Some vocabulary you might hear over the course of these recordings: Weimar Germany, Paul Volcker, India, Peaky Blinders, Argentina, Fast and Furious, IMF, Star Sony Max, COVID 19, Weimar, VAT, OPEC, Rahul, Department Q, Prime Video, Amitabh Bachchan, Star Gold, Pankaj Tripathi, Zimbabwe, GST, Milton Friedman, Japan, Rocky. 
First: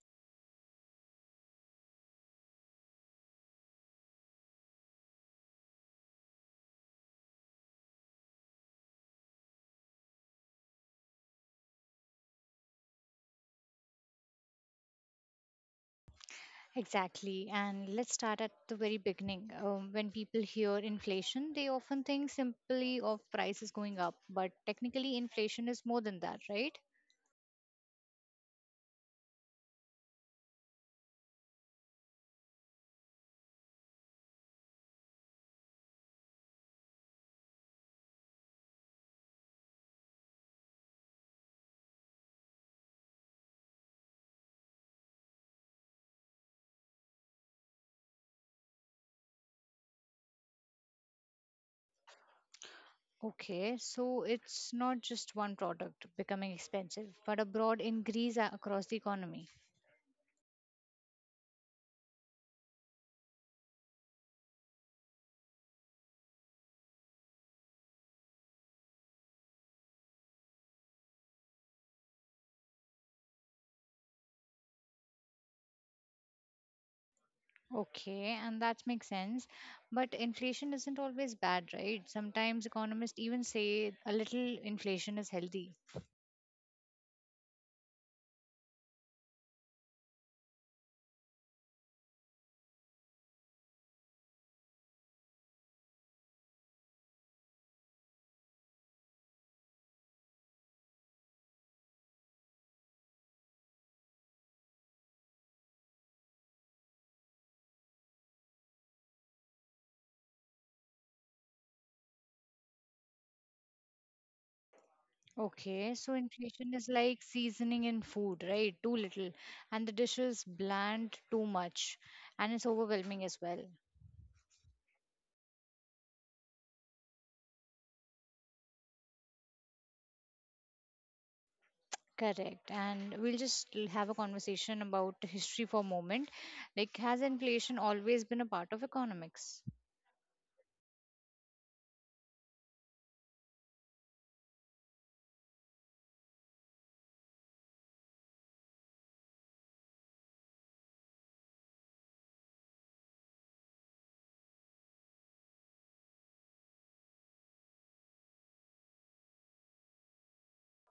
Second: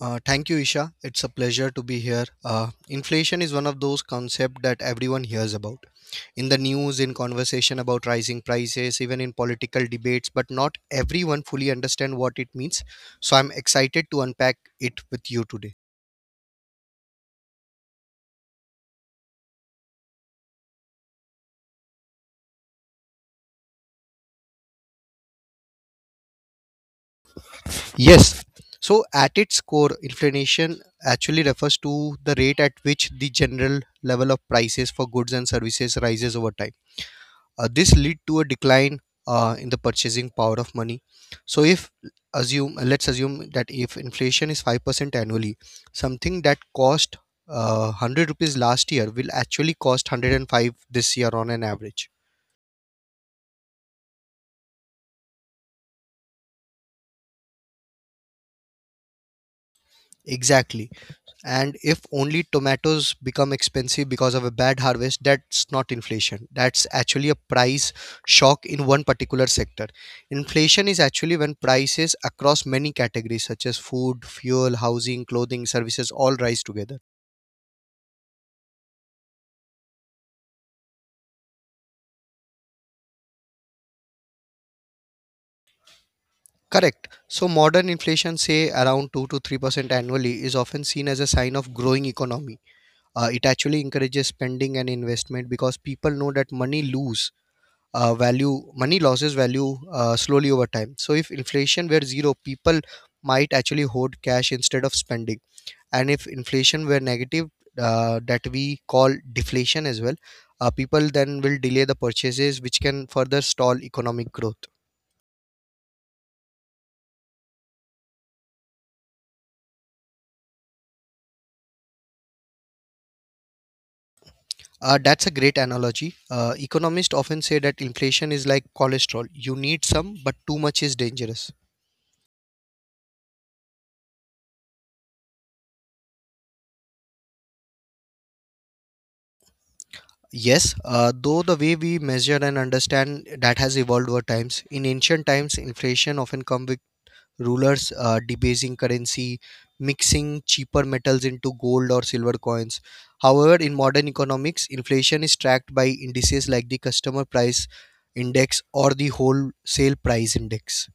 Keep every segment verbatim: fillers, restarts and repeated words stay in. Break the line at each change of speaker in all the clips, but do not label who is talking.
Uh, thank you, Isha. It's a pleasure to be here. Uh, inflation is one of those concepts that everyone hears about in the news, in conversation about rising prices, even in political debates, but not everyone fully understands what it means. So I'm excited to unpack it with you today.
Exactly. And let's start at the very beginning. Um, when people hear inflation, they often think simply of prices going up, but technically, inflation is more than that, right?
Yes. So at its core, inflation actually refers to the rate at which the general level of prices for goods and services rises over time. Uh, this lead to a decline uh, in the purchasing power of money. So if assume let's assume that if inflation is five percent annually, something that cost uh, one hundred rupees last year will actually cost one hundred five this year on an average.
Okay, so it's not just one product becoming expensive, but a broad increase a- across the economy.
Exactly. And if only tomatoes become expensive because of a bad harvest, that's not inflation, that's actually a price shock in one particular sector. Inflation is actually when prices across many categories such as food, fuel, housing, clothing, services all rise together.
Okay, and that makes sense. But inflation isn't always bad, right? Sometimes economists even say a little inflation is healthy.
Correct. So modern inflation, say around two to three percent annually, is often seen as a sign of growing economy. Uh, it actually encourages spending and investment because people know that money loose uh, value money loses value uh, slowly over time. So if inflation were zero, people might actually hoard cash instead of spending. And if inflation were negative, uh, that we call deflation as well. Uh, people then will delay the purchases, which can further stall economic growth.
Okay, so inflation is like seasoning in food, right? Too little, and the dish is bland, too much, and it's overwhelming as well.
Uh, that's a great analogy. Uh, economists often say that inflation is like cholesterol. You need some, but too much is dangerous.
Correct. And we'll just l- have a conversation about history for a moment. Like, has inflation always been a part of economics?
Yes, uh, though the way we measure and understand that has evolved over times. In ancient times, inflation often come with rulers uh, debasing currency, mixing cheaper metals into gold or silver coins. However, in modern economics, inflation is tracked by indices like the customer price index or the wholesale price index.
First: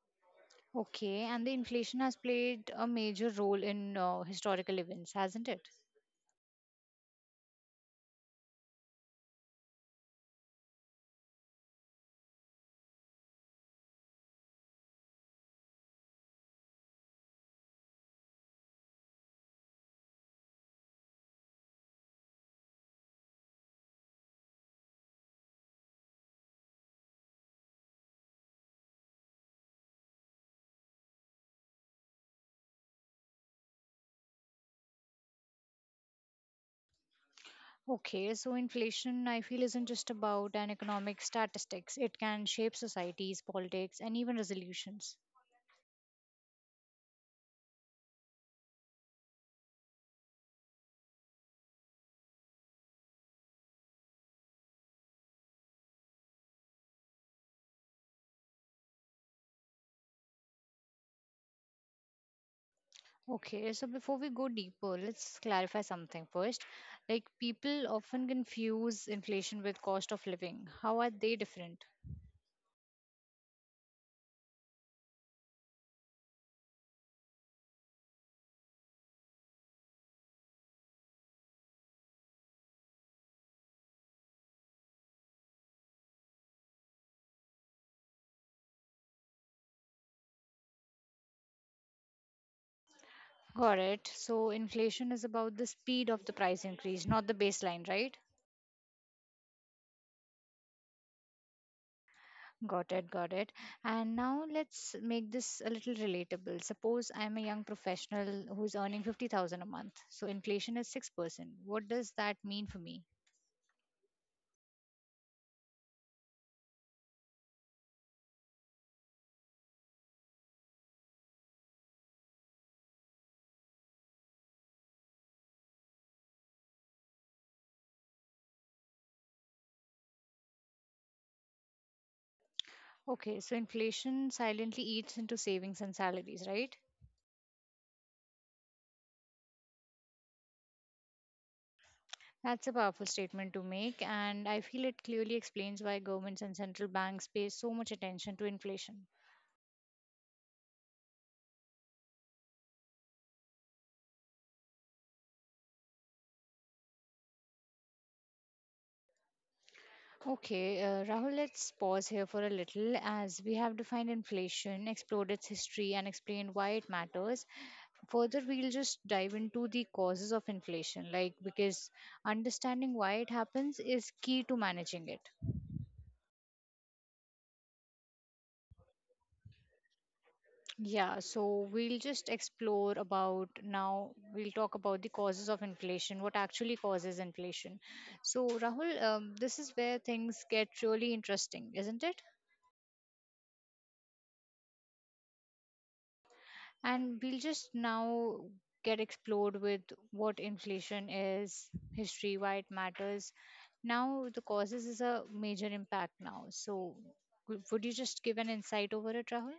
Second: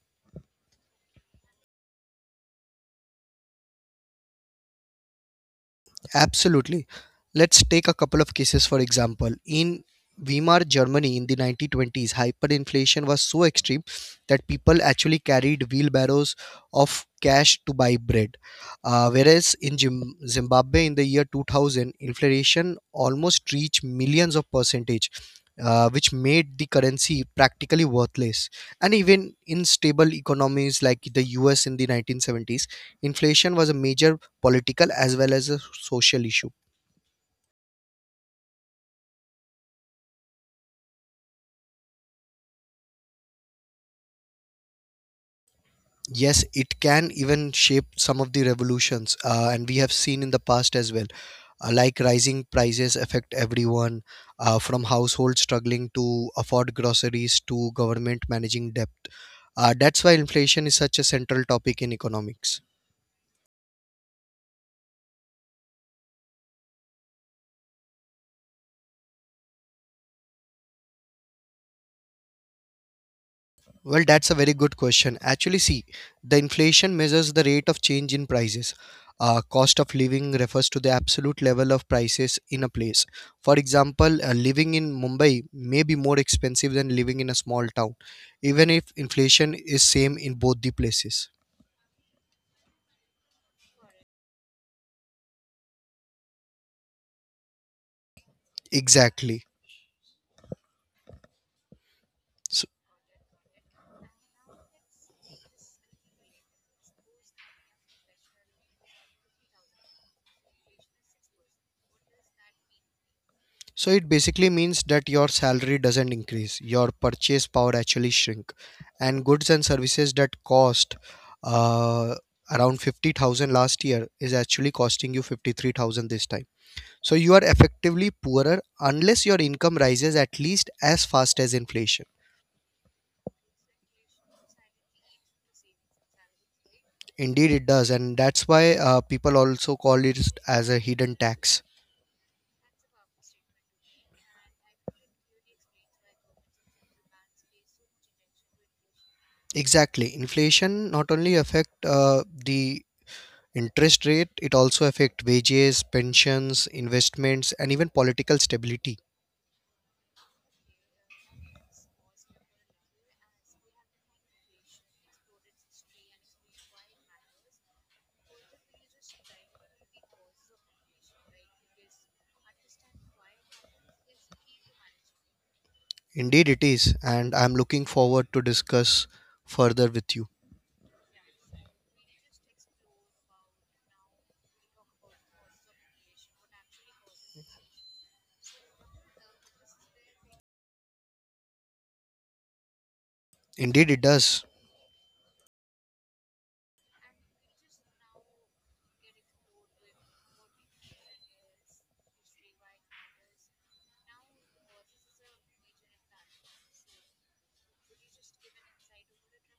Okay, and the inflation has played a major role in uh, historical events, hasn't it?
Absolutely. Let's take a couple of cases for example. In Weimar, Germany in the nineteen twenties, hyperinflation was so extreme that people actually carried wheelbarrows of cash to buy bread. Uh, whereas in Zim- Zimbabwe in the year two thousand, inflation almost reached millions of percentage, uh, which made the currency practically worthless. And even in stable economies like the U S in the nineteen seventies, inflation was a major political as well as a social issue.
Okay, so inflation, I feel, isn't just about an economic statistics. It can shape societies, politics, and even resolutions.
Yes, it can even shape some of the revolutions, uh, and we have seen in the past as well, uh, like rising prices affect everyone, uh, from households struggling to afford groceries to government managing debt. Uh, that's why inflation is such a central topic in economics.
Okay, so before we go deeper, let's clarify something first. Like, people often confuse inflation with cost of living. How are they different?
Well, that's a very good question. Actually, see, the inflation measures the rate of change in prices. Uh, cost of living refers to the absolute level of prices in a place. For example, uh, living in Mumbai may be more expensive than living in a small town, even if inflation is same in both the places.
Got it. So inflation is about the speed of the price increase, not the baseline, right?
Exactly. So,
Got it, got it. And now let's make this a little relatable. Suppose I'm a young professional who's earning fifty thousand a month. So inflation is six percent. What does that mean for me?
so it basically means that your salary doesn't increase, your purchase power actually shrink, and goods and services that cost uh, around fifty thousand last year is actually costing you fifty three thousand this time. So you are effectively poorer unless your income rises at least as fast as inflation.
Okay, so inflation silently eats into savings and salaries, right?
Indeed, it does, and that's why uh, people also call it as a hidden tax.
That's a powerful statement to make, and I feel it clearly explains why governments and central banks pay so much attention to inflation.
Exactly, inflation not only affect uh, the interest rate, it also affect wages, pensions, investments and even political stability.
Okay, uh, Rahul, let's pause here for a little as we have defined inflation, explored its history, and explained why it matters. Further, we'll just dive into the causes of inflation, like, because understanding why it happens is key to managing it.
Indeed it is, and I am looking forward to discuss further with you.
Yeah, so we'll just explore about now, we'll talk about the causes of inflation, what actually causes inflation. So, Rahul, um, this is where things get really interesting, isn't it?
Indeed it does.
And we'll just now get explored with what inflation is, history, why it matters. Now, the causes is a major impact now. So, w- would you just give an insight over it, Rahul?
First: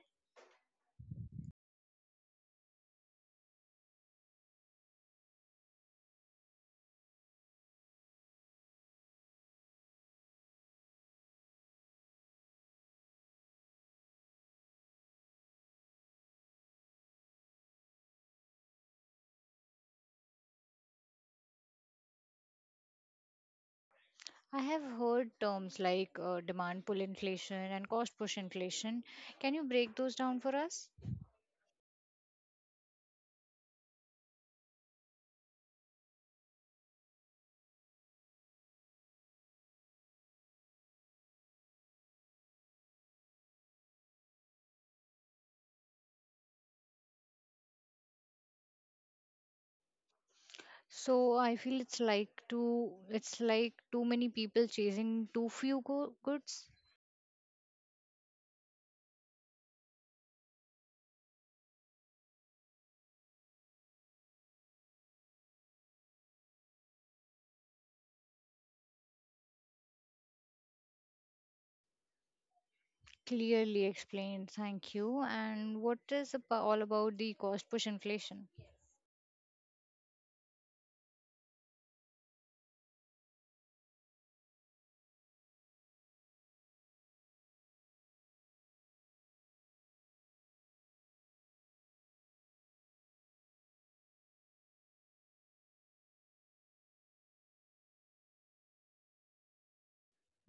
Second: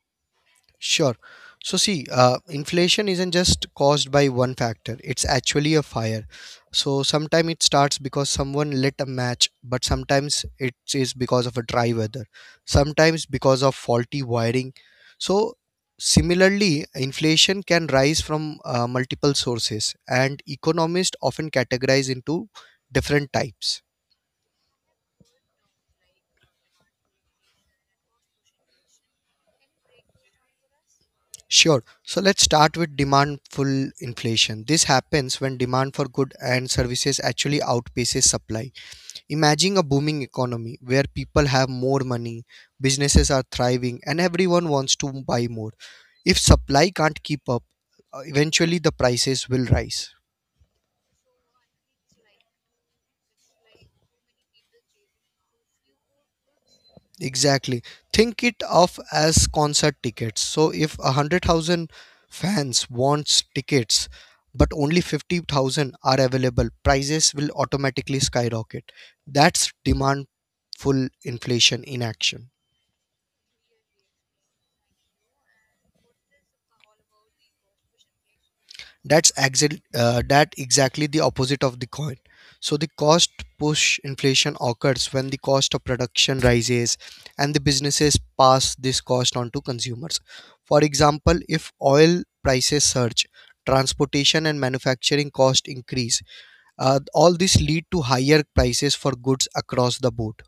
Sure. So, see, uh, inflation isn't just caused by one factor, it's actually a fire. So, sometimes it starts because someone lit a match, but sometimes it is because of a dry weather, sometimes because of faulty wiring. So, similarly, inflation can rise from uh, multiple sources, and economists often categorize into different types.
I have heard terms like uh, demand pull inflation and cost push inflation. Can you break those down for us?
Sure. So let's start with demand. Demandful inflation. This happens when demand for goods and services actually outpaces supply. Imagine a booming economy where people have more money, businesses are thriving, and everyone wants to buy more. If supply can't keep up, uh, eventually the prices will rise.
So I feel it's like too it's like too many people chasing too few go- goods.
Exactly. Think it of as concert tickets. So if a one hundred thousand fans wants tickets but only fifty thousand are available, prices will automatically skyrocket. That's demand full inflation in action.
Clearly explained. Thank you. And what is abo- all about the cost push inflation?
That's exact, uh, that exactly the opposite of the coin. So the cost push inflation occurs when the cost of production rises and the businesses pass this cost on to consumers. For example, if oil prices surge, transportation and manufacturing cost increase, uh, all this lead to higher prices for goods across the board.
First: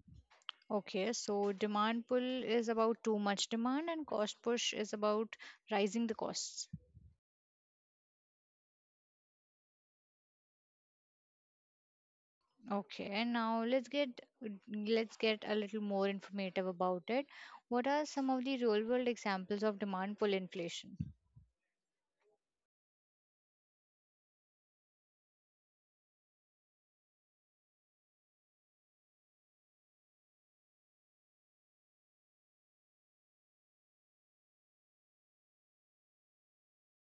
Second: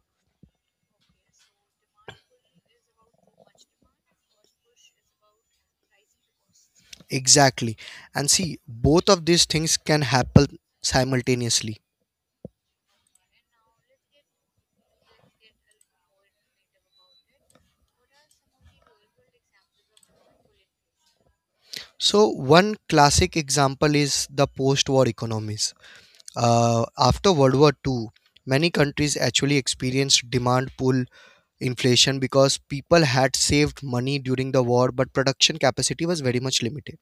Okay, so demand pull is about too much demand and cost push is about rising the costs.
Exactly. And see, both of these things can happen simultaneously.
Okay, and now let's get let's get a little more informative about it. What are some of the real world examples of demand pull inflation?
So, one classic example is the post war economies. Uh, after World War Two, many countries actually experienced demand pull inflation because people had saved money during the war, but production capacity was very much limited.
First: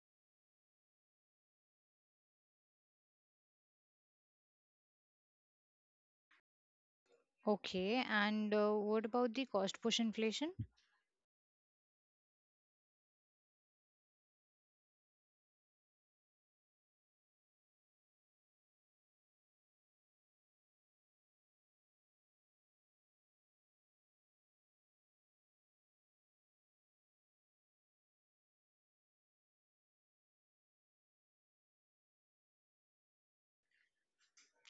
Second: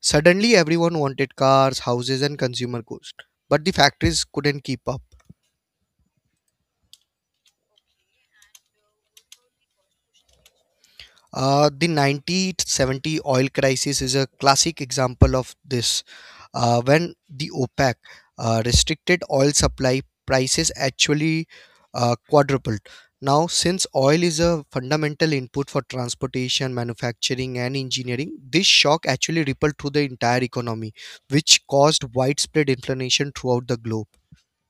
Suddenly, everyone wanted cars, houses, and consumer goods, but the factories couldn't keep up.
Okay, and uh, what about the cost push inflation?
Uh, the nineteen seventy oil crisis is a classic example of this. Uh, when the OPEC uh, restricted oil supply, prices actually uh, quadrupled. Now, since oil is a fundamental input for transportation, manufacturing, and engineering, this shock actually rippled through the entire economy, which caused widespread inflation throughout the globe.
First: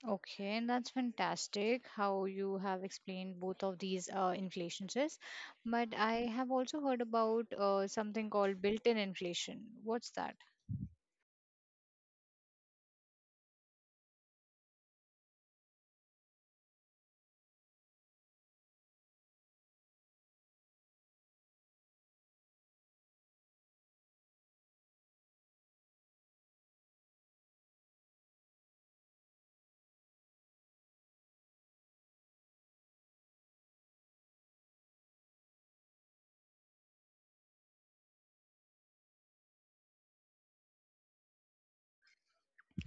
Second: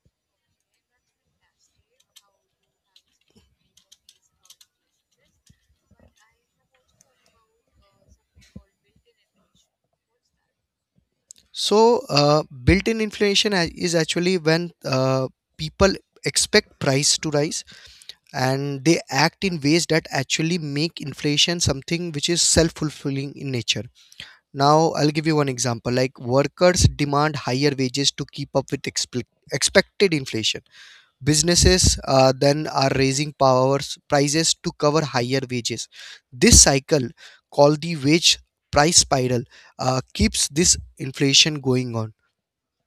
Okay, and that's fantastic how you have explained both of these uh, inflations is. But I have also heard about uh, something called built-in inflation. What's that?
So, uh, built in inflation a- is actually when uh, people expect price to rise and they act in ways that actually make inflation something which is self-fulfilling in nature. Now I'll give you one example, like workers demand higher wages to keep up with expect expected inflation, businesses uh, then are raising powers prices to cover higher wages. This cycle called the wage price spiral uh, keeps this inflation going on.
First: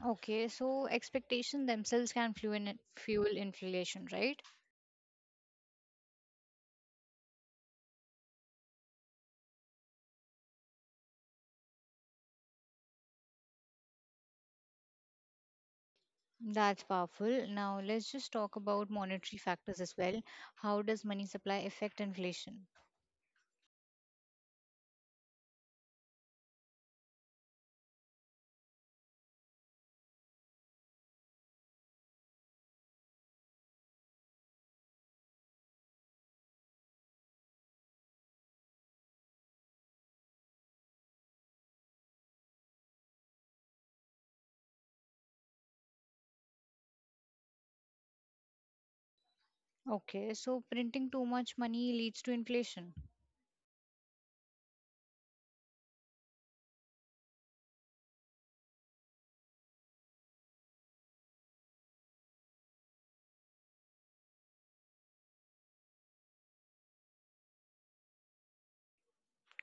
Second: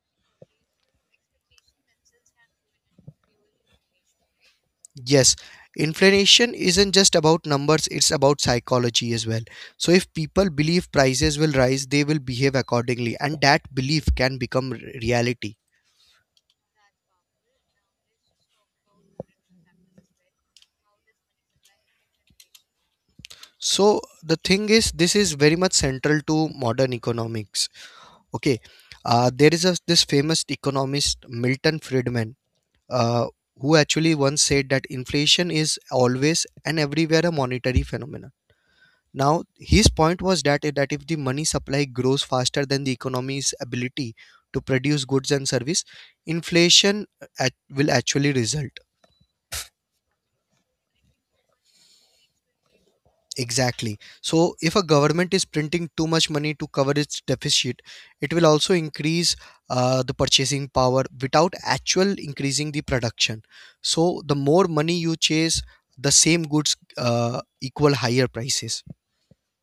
Okay, so expectation themselves can fuel in- fuel inflation, right?
Yes, inflation isn't just about numbers, it's about psychology as well. So, if people believe prices will rise, they will behave accordingly, and that belief can become r- reality.
That's powerful. Now, let's just talk about monetary factors as well. How does money supply affect inflation?
So, the thing is, this is very much central to modern economics. Okay, uh, there is a, this famous economist, Milton Friedman, uh, who actually once said that inflation is always and everywhere a monetary phenomenon. Now, his point was that that if the money supply grows faster than the economy's ability to produce goods and service, inflation at, will actually result.
Okay, so printing too much money leads to inflation.
Exactly. So, if a government is printing too much money to cover its deficit, it will also increase uh, the purchasing power without actual increasing the production. So, the more money you chase, the same goods uh, equal higher prices.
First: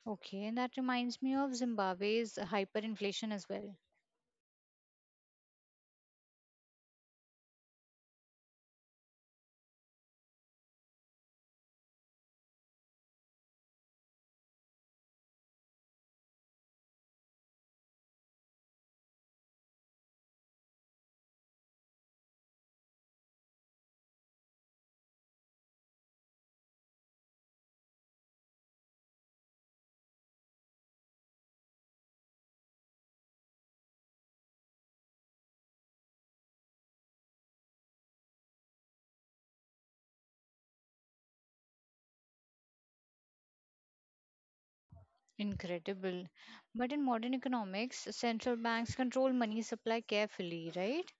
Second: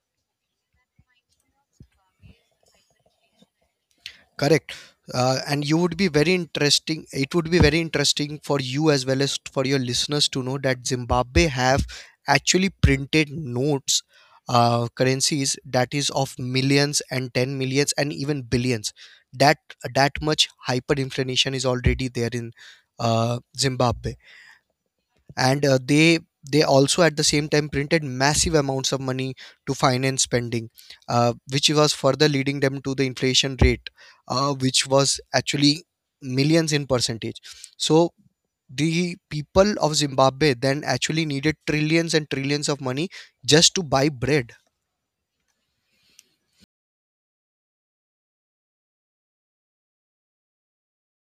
Okay, and that reminds me of Zimbabwe's hyperinflation as well.
Correct. Uh, and you would be very interesting. It would be very interesting for you as well as for your listeners to know that Zimbabwe have actually printed notes, uh, currencies that is of millions and ten millions and even billions. That that much hyperinflation is already there in uh, Zimbabwe, and uh, they they also at the same time printed massive amounts of money to finance spending, uh, which was further leading them to the inflation rate, uh, which was actually millions in percentage. So the people of Zimbabwe then actually needed trillions and trillions of money just to buy bread.
Incredible. But in modern economics, central banks control money supply carefully, right?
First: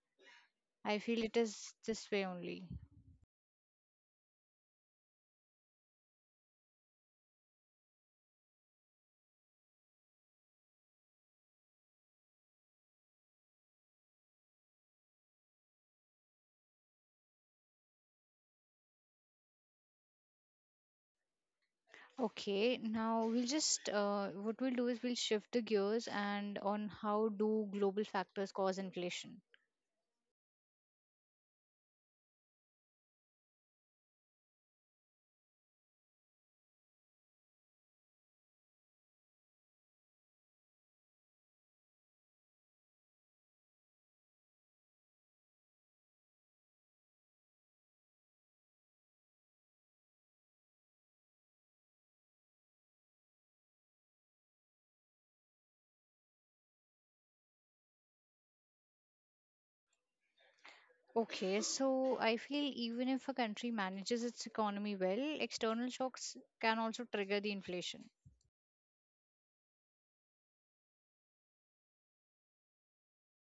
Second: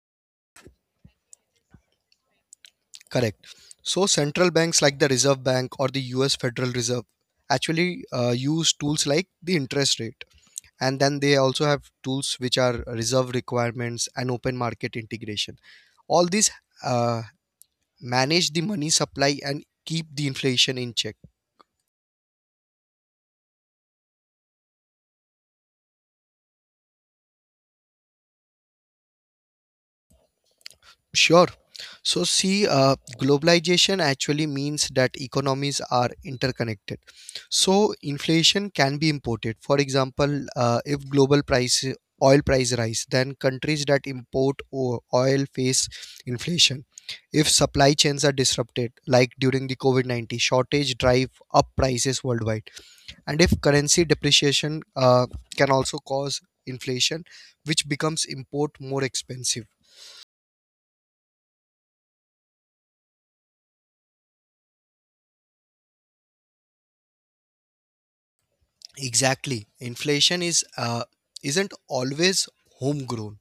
I feel it is this way only.
Correct. So central banks like the Reserve Bank or the US Federal Reserve actually uh, use tools like the interest rate, and then they also have tools which are reserve requirements and open market integration. All these uh, manage the money supply and keep the inflation in check.
Okay, now we'll just uh, what we'll do is we'll shift the gears and on how do global factors cause inflation.
Sure. So, see, uh, globalization actually means that economies are interconnected. So, inflation can be imported. For example, uh, if global price oil price rise, then countries that import o- oil face inflation. If supply chains are disrupted, like during the COVID nineteen shortage, drive up prices worldwide. And if currency depreciation uh, can also cause inflation, which becomes import more expensive.
Okay, so I feel even if a country manages its economy well, external shocks can also trigger the inflation.
Exactly. Inflation is uh, isn't always homegrown.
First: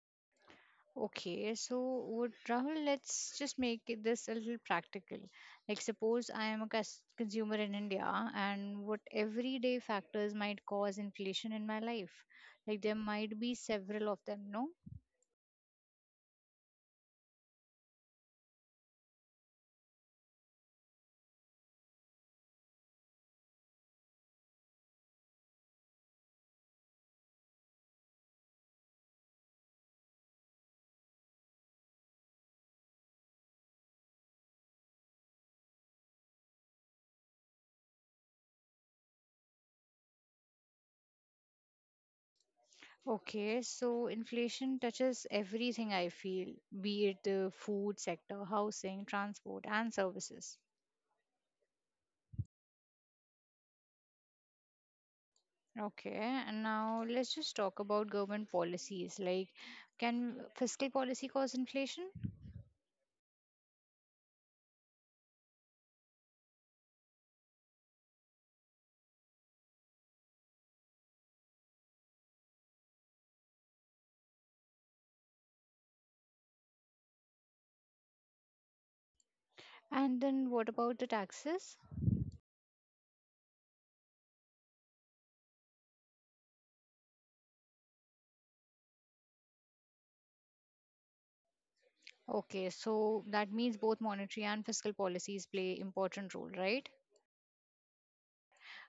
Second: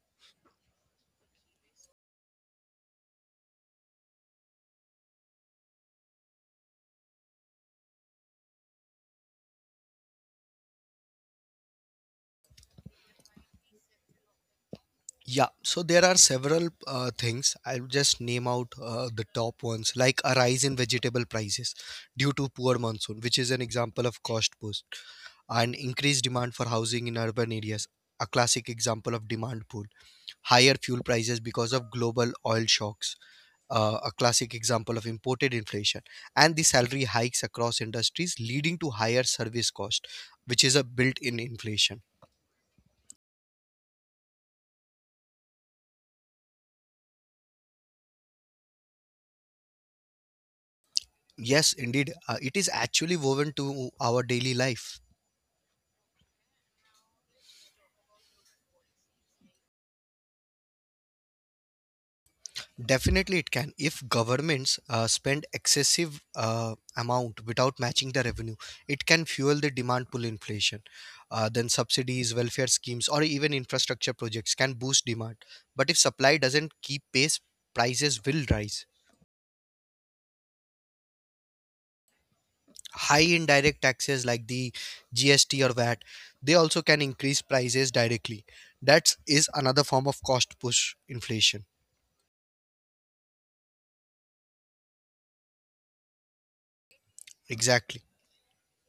Okay, so would Rahul, let's just make it- this a little practical. Like, suppose I am a cus- consumer in India, and what everyday factors might cause inflation in my life? Like, there might be several of them, no?
Yeah. So there are several uh, things. I'll just name out uh, the top ones, like a rise in vegetable prices due to poor monsoon, which is an example of cost push, and increased demand for housing in urban areas, a classic example of demand pull. Higher fuel prices because of global oil shocks, uh, a classic example of imported inflation, and the salary hikes across industries leading to higher service cost, which is a built-in inflation.
Okay, so inflation touches everything I feel, be it the food sector, housing, transport, and services.
Yes, indeed, uh, it is actually woven to our daily life.
Okay, and now let's just talk about government policies. Like, can fiscal policy cause inflation?
Definitely it can. If governments uh, spend excessive uh, amount without matching the revenue, it can fuel the demand pull inflation. Uh, then subsidies, welfare schemes or even infrastructure projects can boost demand, but if supply doesn't keep pace, prices will rise.
And then what about the taxes?
High indirect taxes like the G S T or V A T, they also can increase prices directly. That is another form of cost push inflation.
Okay, so that means both monetary and fiscal policies play important role, right?
Exactly.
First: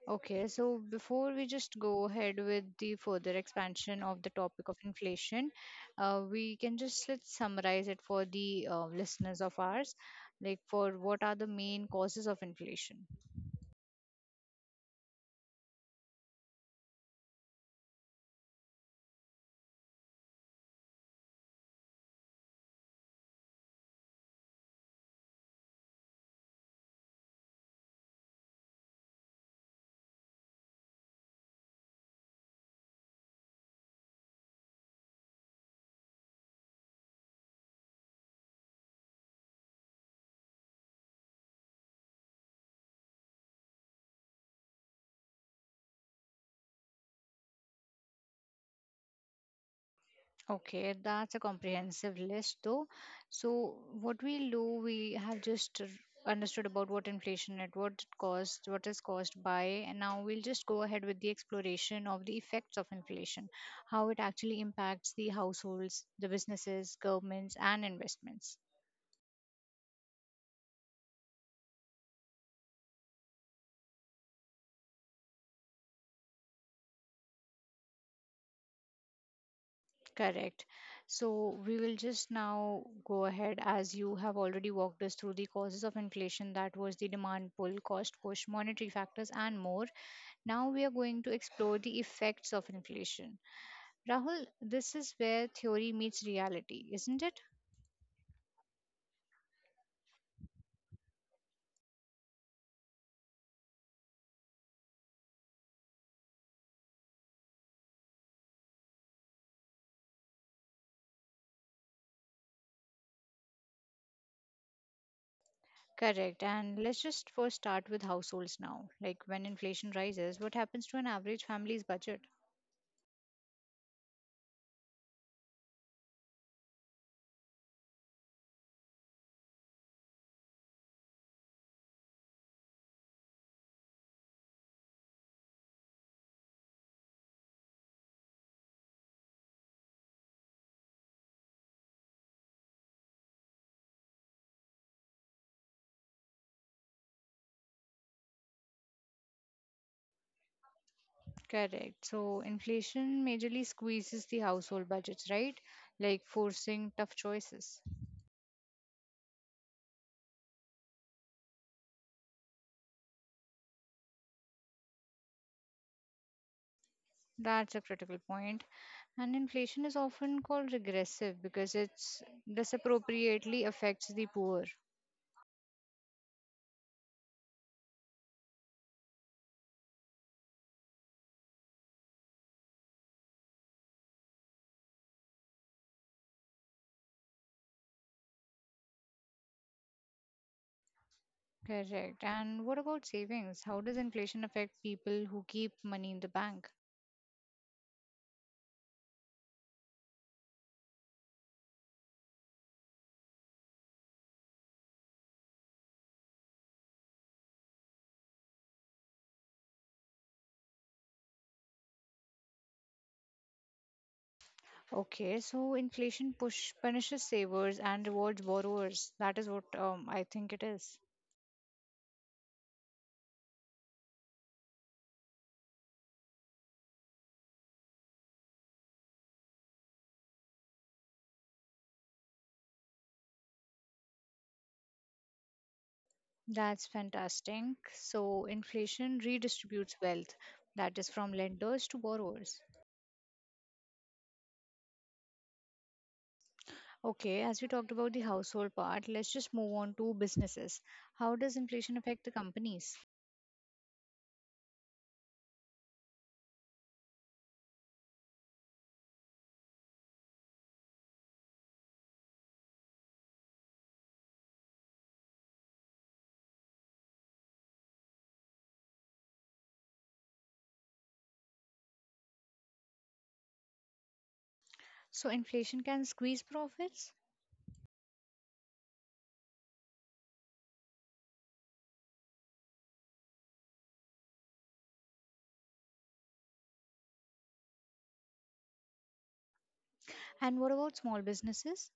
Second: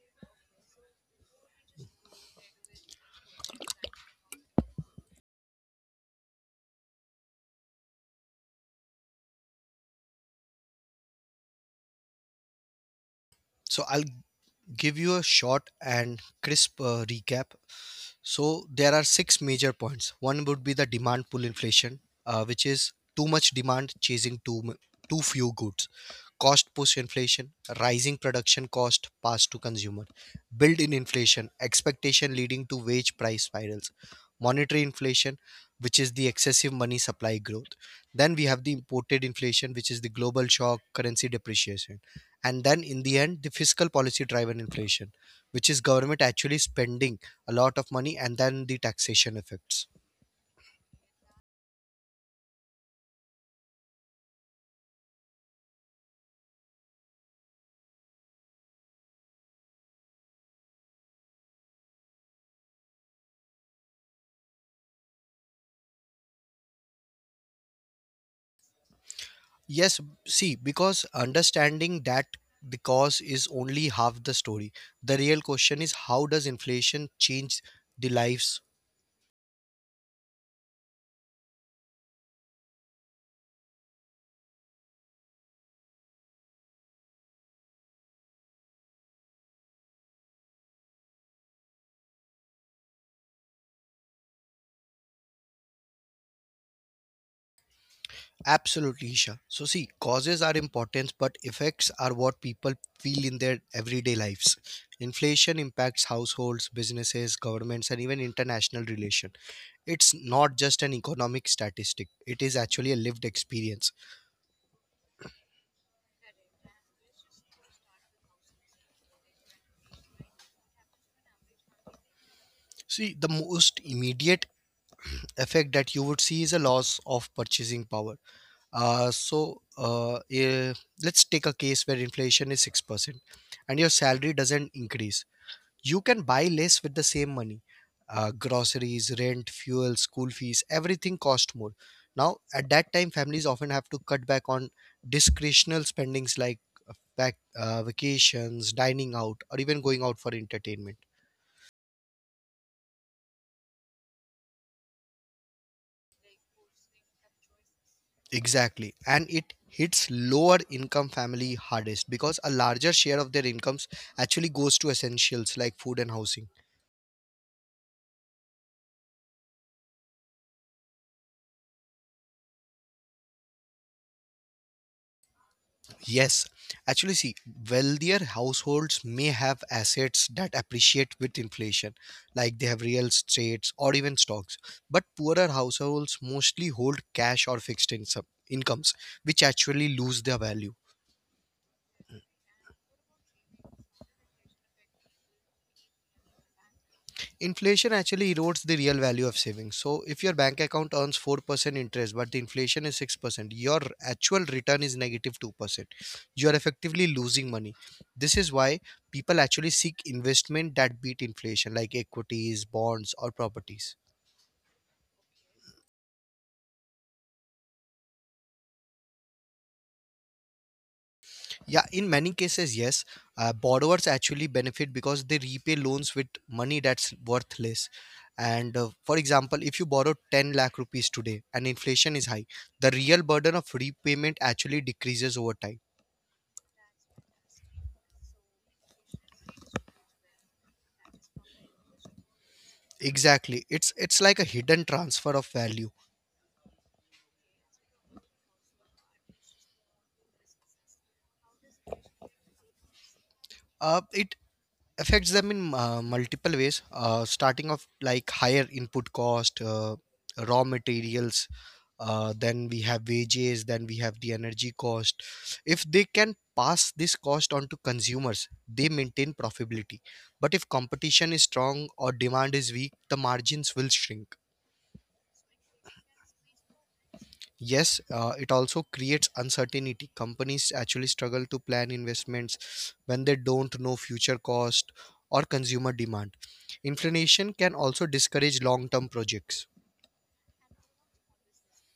Okay, so before we just go ahead with the further expansion of the topic of inflation, uh, we can just let's summarize it for the uh, listeners of ours. Like, for what are the main causes of inflation?
So I'll give you a short and crisp uh, recap. So there are six major points. One would be the demand pull inflation, uh, which is too much demand chasing too mu- too few goods. Cost push inflation, rising production cost passed to consumer, built-in inflation, expectation leading to wage price spirals, monetary inflation, which is the excessive money supply growth. Then we have the imported inflation, which is the global shock, currency depreciation. And then in the end, the fiscal policy driven inflation, which is government actually spending a lot of money and then the taxation effects.
Okay, that's a comprehensive list, though. So, what we do, we have just r- understood about what inflation is, what it caused, what is caused by, and now we'll just go ahead with the exploration of the effects of inflation, how it actually impacts the households, the businesses, governments, and investments.
Yes, see, because understanding that the cause is only half the story. The real question is, how does inflation change the lives?
Correct. So, we will just now go ahead as you have already walked us through the causes of inflation, that was the demand pull, cost push, monetary factors, and more. Now we are going to explore the effects of inflation. Rahul, this is where theory meets reality, isn't it?
Absolutely, Isha. So see, causes are important, but effects are what people feel in their everyday lives. Inflation impacts households, businesses, governments, and even international relations. It's not just an economic statistic, it is actually a lived experience.
Correct. And let's just first start with households now. Like, when inflation rises, what happens to an average family's budget?
See, the most immediate effect that you would see is a loss of purchasing power. Uh, so uh, eh, let's take a case where inflation is six percent and your salary doesn't increase. You can buy less with the same money. Uh, groceries, rent, fuel, school fees, everything cost more. Now, at that time, families often have to cut back on discretional spendings like uh, vac- uh, vacations, dining out, or even going out for entertainment.
Correct. So inflation majorly squeezes the household budgets, right? Like forcing tough choices.
Exactly. And it hits lower income family hardest because a larger share of their incomes actually goes to essentials like food and housing.
That's a critical point. And inflation is often called regressive because it's disappropriately affects the poor.
Yes. Actually see, wealthier households may have assets that appreciate with inflation, like they have real estates or even stocks. But poorer households mostly hold cash or fixed income incomes, which actually lose their value.
Correct. And what about savings? How does inflation affect people who keep money in the bank?
Inflation actually erodes the real value of savings. So if your bank account earns four percent interest but the inflation is six percent, your actual return is two percent. You are effectively losing money. This is why people actually seek investment that beat inflation like equities, bonds or properties.
Okay, so inflation push punishes savers and rewards borrowers. That is what um, I think it is.
Yeah, in many cases, yes. Uh, borrowers actually benefit because they repay loans with money that's worthless. And uh, for example, if you borrow ten lakh rupees today and inflation is high, the real burden of repayment actually decreases over time.
That's fantastic. So inflation redistributes wealth, that is from lenders to borrowers.
Exactly. It's it's like a hidden transfer of value.
Okay, as we talked about the household part, let's just move on to businesses. How does inflation affect the companies?
Uh, it affects them in uh, multiple ways, uh, starting off like higher input cost: uh, raw materials, uh, then we have wages, then we have the energy cost. If they can pass this cost on to consumers, they maintain profitability, but if competition is strong or demand is weak, the margins will shrink.
So inflation can squeeze profits.
Yes, uh, it also creates uncertainty. Companies actually struggle to plan investments when they don't know future cost or consumer demand. Inflation can also discourage long term projects.
And what about small businesses?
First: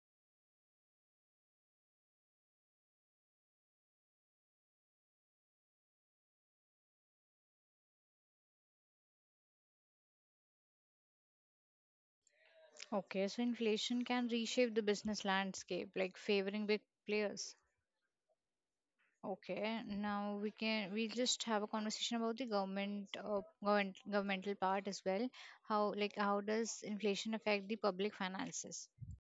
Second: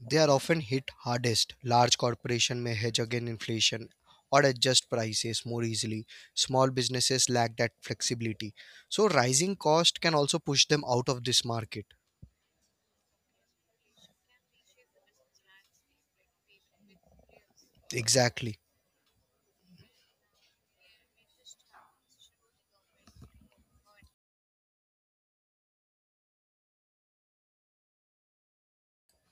They are often hit hardest. Large corporations may hedge against inflation or adjust prices more easily. Small businesses lack that flexibility. So, rising cost can also push them out of this market.
Okay, so inflation can reshape the business landscape, like favoring big players.
Exactly.
Okay, now we can we just have a conversation about the government, uh, government governmental part as well. How, like, how does inflation affect the public finances?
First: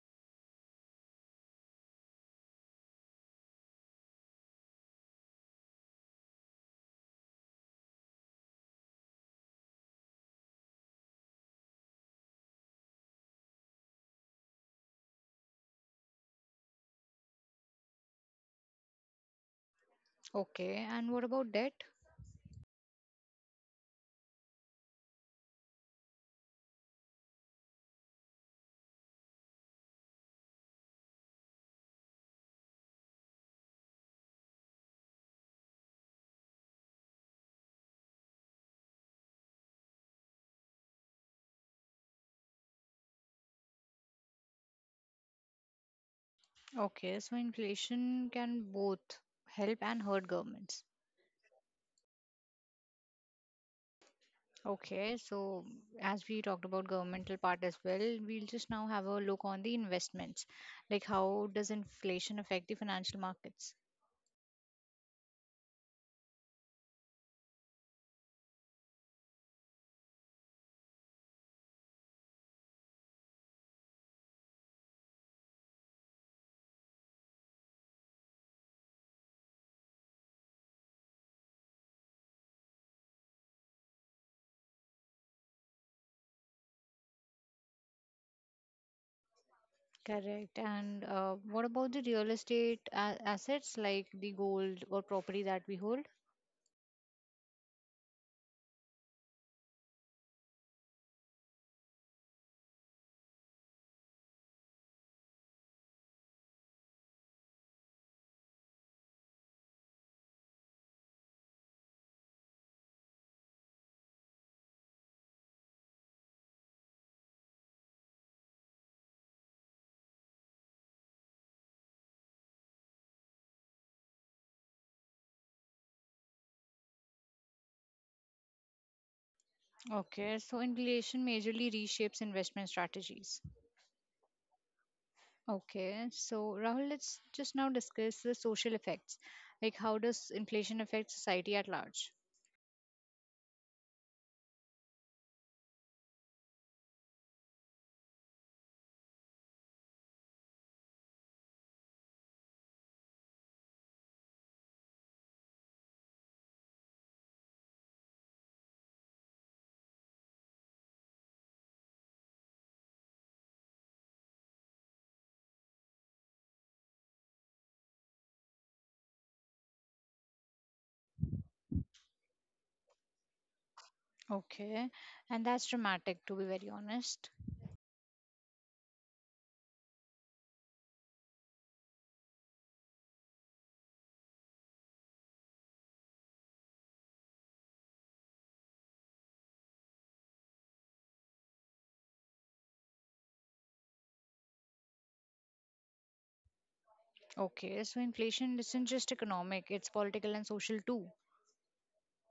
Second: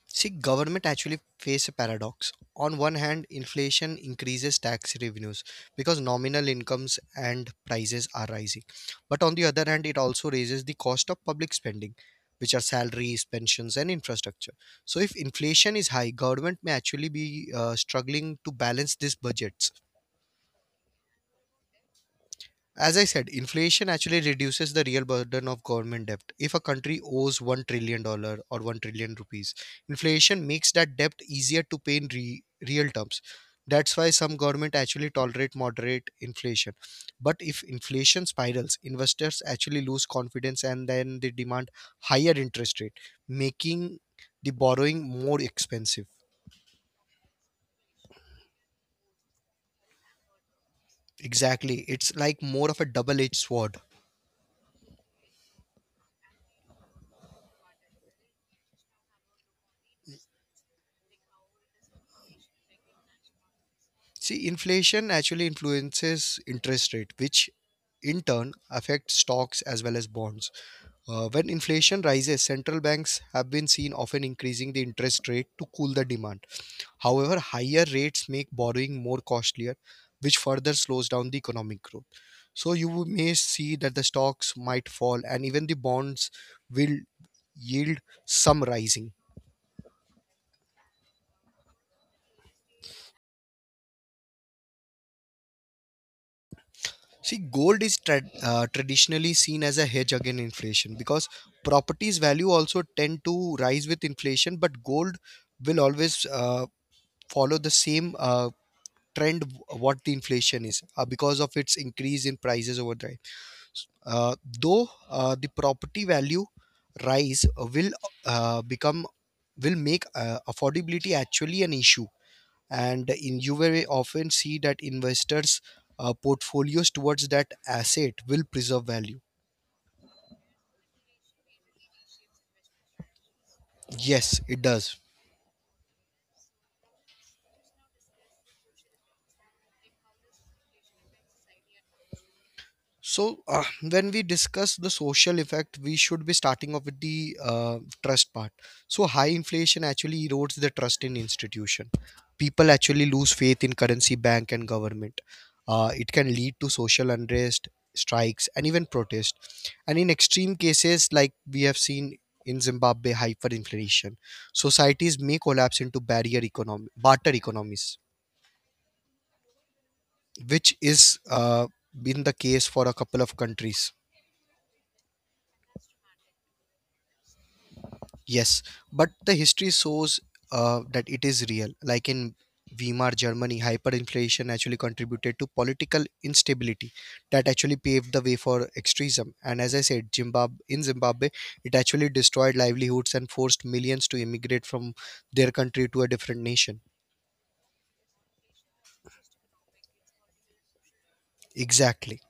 See, government actually face a paradox. On one hand, inflation increases tax revenues because nominal incomes and prices are rising. But on the other hand, it also raises the cost of public spending, which are salaries, pensions, and infrastructure. So if inflation is high, government may actually be uh, struggling to balance these budgets.
Okay, and what about debt?
As I said, inflation actually reduces the real burden of government debt. If a country owes one trillion dollar or one trillion rupees, inflation makes that debt easier to pay in re- real terms. That's why some government actually tolerate moderate inflation. But if inflation spirals, investors actually lose confidence and then they demand higher interest rate, making the borrowing more expensive.
Okay, so inflation can both help and hurt governments.
Exactly, it's like more of a double-edged sword.
Okay, so as we talked about governmental part as well, we'll just now have a look on the investments. Like, how does inflation affect the financial markets?
See, inflation actually influences interest rate, which in turn affects stocks as well as bonds. Uh, when inflation rises, central banks have been seen often increasing the interest rate to cool the demand. However, higher rates make borrowing more costlier, which further slows down the economic growth. So you may see that the stocks might fall, and even the bonds will yield some rising.
Correct. And uh, what about the real estate a- assets like the gold or property that we hold?
See, gold is trad uh, traditionally seen as a hedge against inflation because properties value also tend to rise with inflation, but gold will always uh, follow the same uh, trend w- what the inflation is, uh, because of its increase in prices over time. Uh, though uh, the property value rise will uh, become will make uh, affordability actually an issue, and in you very often see that investors uh, portfolios towards that asset will preserve value.
Okay, so inflation majorly reshapes investment strategies.
Yes, it does.
Okay, so Rahul, let's just now discuss the social effects. Like, how does inflation affect society at large?
So, uh, when we discuss the social effect, we should be starting off with the uh, trust part. So, high inflation actually erodes the trust in institution. People actually lose faith in currency, bank, and government. Uh, it can lead to social unrest, strikes, and even protest. And in extreme cases, like we have seen in Zimbabwe, hyperinflation, societies may collapse into barrier economy, barter economies, which is uh, been the case for a couple of countries.
Okay, and that's dramatic to be very honest.
Yes, but the history shows uh, that it is real. Like in Weimar Germany, hyperinflation actually contributed to political instability that actually paved the way for extremism. And as I said, Zimbabwe in Zimbabwe, it actually destroyed livelihoods and forced millions to immigrate from their country to a different nation.
Okay, so inflation isn't just economic, it's political and social too.
Exactly.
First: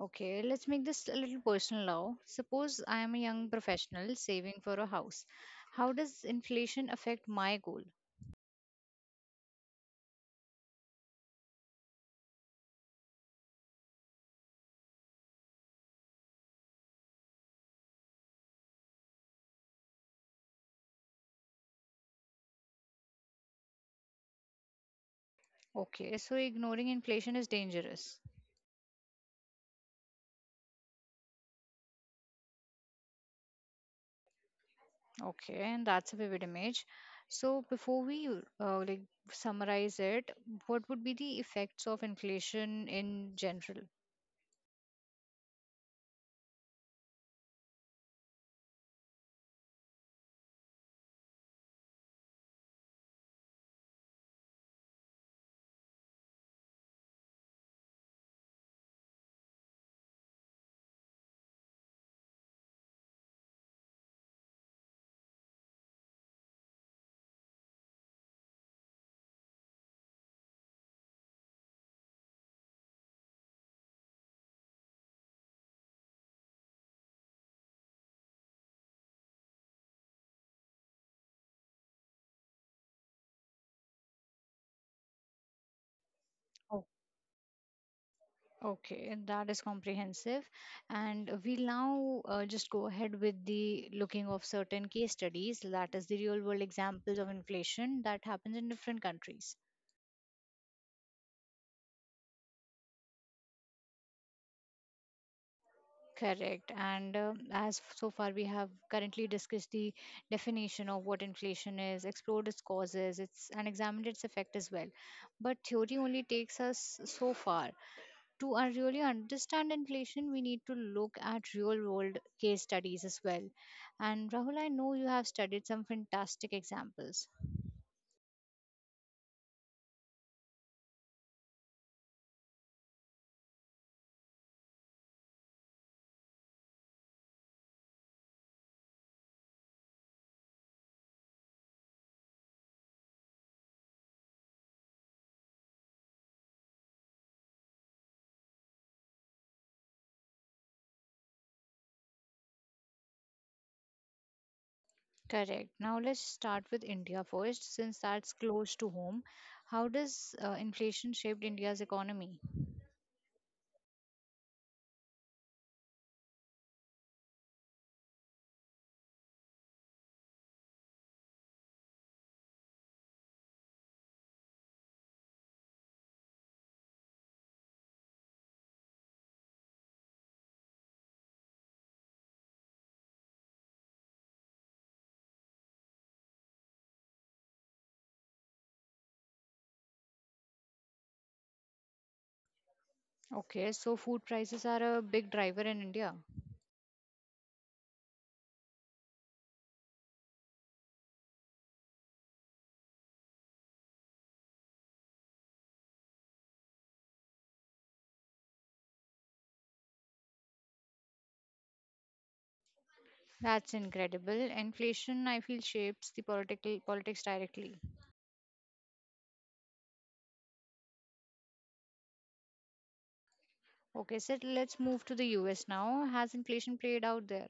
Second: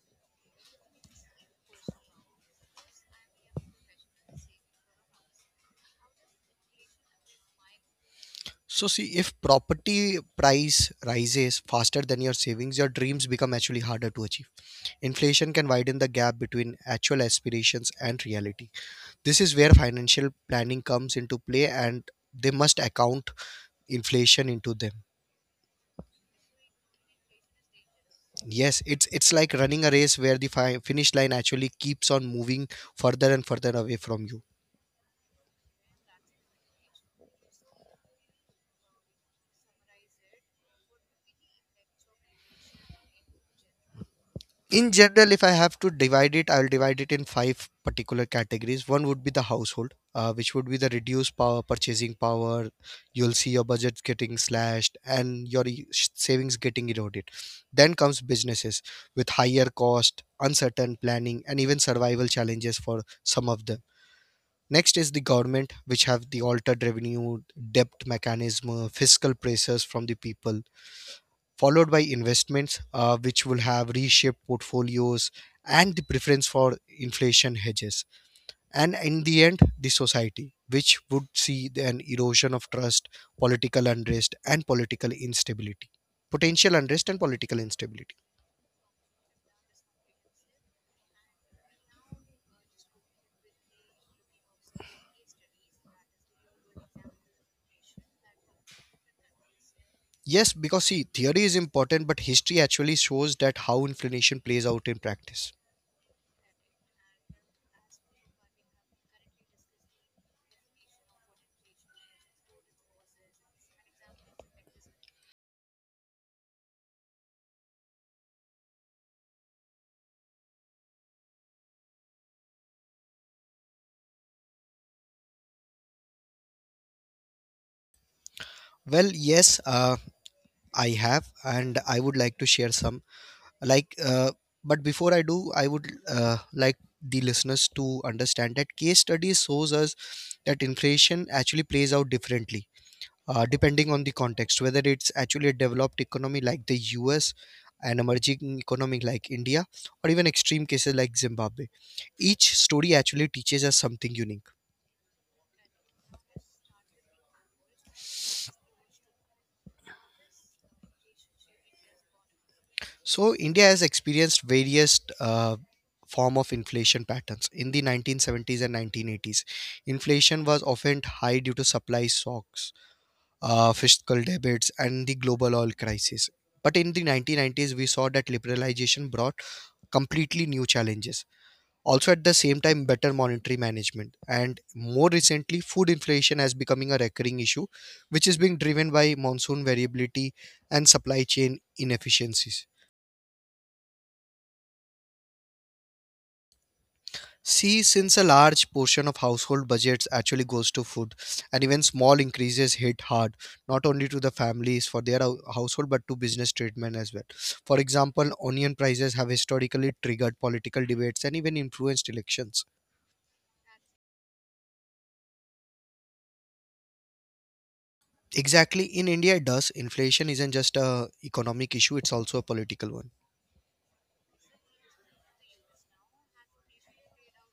Okay, let's make this a little personal now. Suppose I am a young professional saving for a house. How does inflation affect my goal?
So see, if property price rises faster than your savings, your dreams become actually harder to achieve. Inflation can widen the gap between actual aspirations and reality. This is where financial planning comes into play, and they must account inflation into them.
Okay, so ignoring inflation is dangerous.
Yes, it's it's like running a race where the fi- finish line actually keeps on moving further and further away from you.
Okay, and that's a vivid image. So before we uh, like summarize it, what would be the effects of inflation in general?
In general, if I have to divide it, I'll divide it in five particular categories. One would be the household, uh, which would be the reduced power purchasing power. You'll see your budget getting slashed and your e- savings getting eroded. Then comes businesses, with higher cost, uncertain planning, and even survival challenges for some of them. Next is the government, which have the altered revenue, debt mechanism, uh, fiscal pressures from the people. Followed by investments, uh, which will have reshaped portfolios and the preference for inflation hedges. And in the end, the society, which would see the- an erosion of trust, political unrest, and political instability. Potential unrest and political instability.
Okay, and that is comprehensive. And we'll now uh, just go ahead with the looking of certain case studies, that is the real world examples of inflation that happens in different countries.
Yes, because see, theory is important, but history actually shows that how inflation plays out in practice.
Correct. And um, as f- so far we have currently discussed the definition of what inflation is, explored its causes, it's and examined its effect as well. But theory only takes us so far. To uh, really understand inflation, we need to look at real world case studies as well. And Rahul, I know you have studied some fantastic examples.
Well, yes, uh, I have, and I would like to share some, like uh, but before I do, I would uh, like the listeners to understand that case study shows us that inflation actually plays out differently, uh, depending on the context, whether it's actually a developed economy like the US, an emerging economy like India, or even extreme cases like Zimbabwe. Each story actually teaches us something unique.
Correct. Now let's start with India first, since that's close to home. How does uh, inflation shaped India's economy?
So India has experienced various uh, form of inflation patterns. In the nineteen seventies and nineteen eighties, inflation was often high due to supply shocks, uh, fiscal debates, and the global oil crisis. But in the nineteen nineties, we saw that liberalization brought completely new challenges. Also, at the same time, better monetary management. And more recently, food inflation has becoming a recurring issue, which is being driven by monsoon variability and supply chain inefficiencies.
Okay, so food prices are a big driver in India.
See, since a large portion of household budgets actually goes to food, and even small increases hit hard, not only to the families for their hou- household but to business treatment as well. For example, onion prices have historically triggered political debates and even influenced elections.
That's incredible. Inflation, I feel, shapes the political politics directly.
Exactly, in India it does. Inflation isn't just a economic issue, it's also a political one.
Okay, so let's move to the U S now. Has inflation played out there?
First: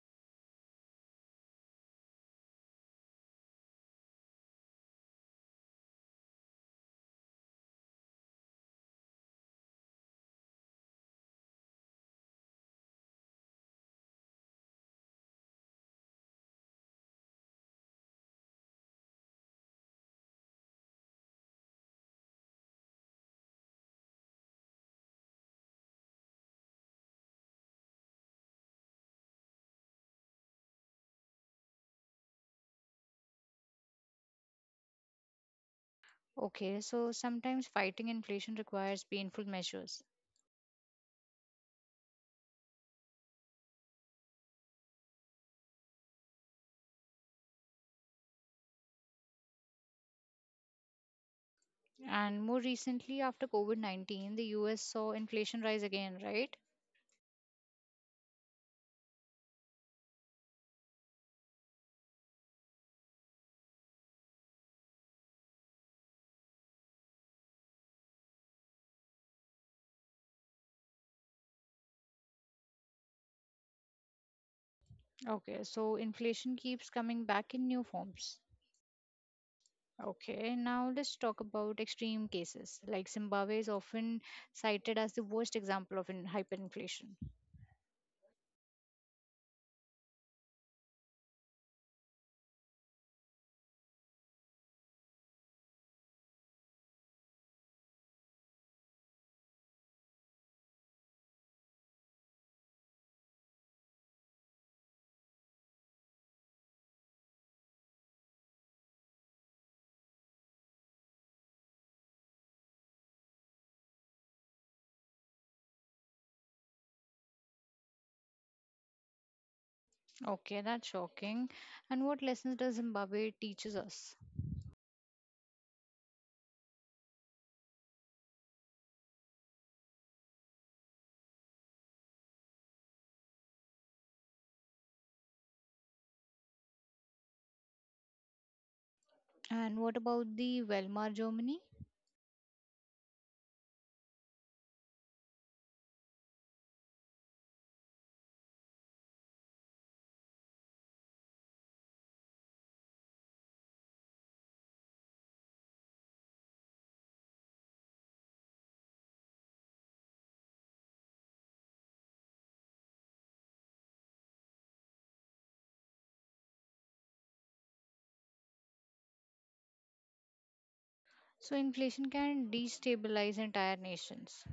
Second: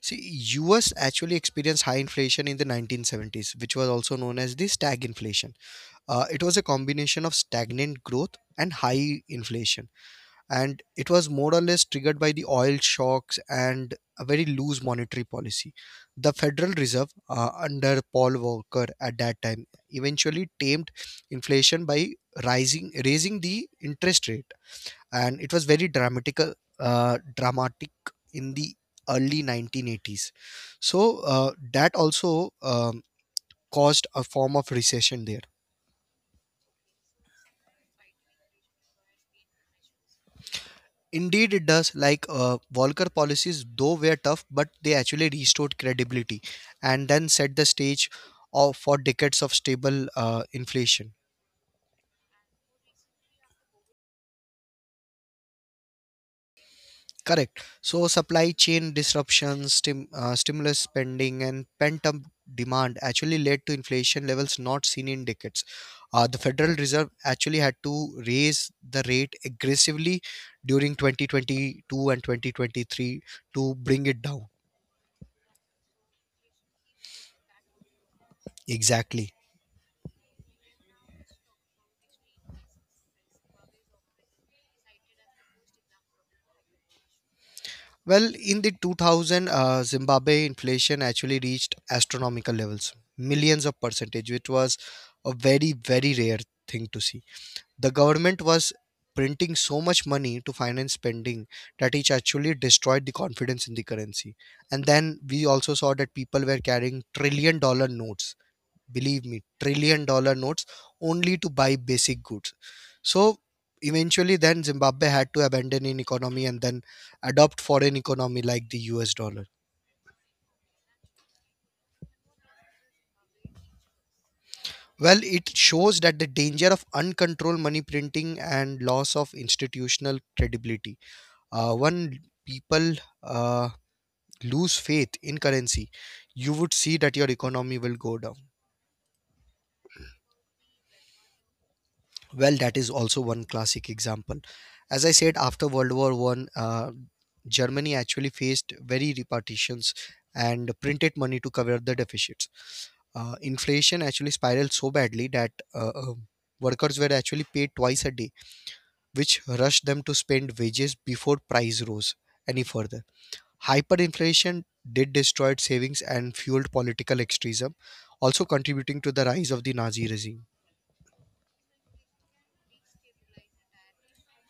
See, U S actually experienced high inflation in the nineteen seventies, which was also known as the stag inflation. Uh, it was a combination of stagnant growth and high inflation, and it was more or less triggered by the oil shocks and a very loose monetary policy. The Federal Reserve, uh, under Paul Volcker at that time, eventually tamed inflation by rising raising the interest rate, and it was very dramatic, uh, dramatic in the early nineteen eighties. So uh, that also um, caused a form of recession there.
Okay, so sometimes fighting inflation requires painful measures.
Indeed, it does. Like uh, Volcker policies, though were tough, but they actually restored credibility and then set the stage of, for decades of stable uh, inflation.
And more recently, after COVID nineteen, the U S saw inflation rise again, right?
Correct. So, supply chain disruptions, stim, uh, stimulus spending, and pent up demand actually led to inflation levels not seen in decades. Uh, the Federal Reserve actually had to raise the rate aggressively during twenty twenty-two and twenty twenty-three to bring it down.
Okay, so inflation keeps coming back in new forms.
Exactly.
Okay, now let's talk about extreme cases. Like, Zimbabwe is often cited as the worst example of in hyperinflation.
Well, in the two thousand, uh, Zimbabwe inflation actually reached astronomical levels, millions of percentage, which was a very, very rare thing to see. The government was printing so much money to finance spending that it actually destroyed the confidence in the currency. And then we also saw that people were carrying trillion dollar notes, believe me, trillion dollar notes, only to buy basic goods. So eventually then Zimbabwe had to abandon an economy and then adopt foreign economy like the US dollar.
Okay, that's shocking. And what lessons does Zimbabwe teaches us?
Well, it shows that the danger of uncontrolled money printing and loss of institutional credibility. Uh, when people, uh, lose faith in currency, you would see that your economy will go down.
And what about the Weimar Germany?
Well, that is also one classic example. As I said, after World War One, uh, Germany actually faced very repartitions and printed money to cover the deficits. Uh, inflation actually spiraled so badly that uh, uh, workers were actually paid twice a day, which rushed them to spend wages before price rose any further. Hyperinflation did destroy savings and fueled political extremism, also contributing to the rise of the Nazi regime.
So inflation can destabilize entire nations.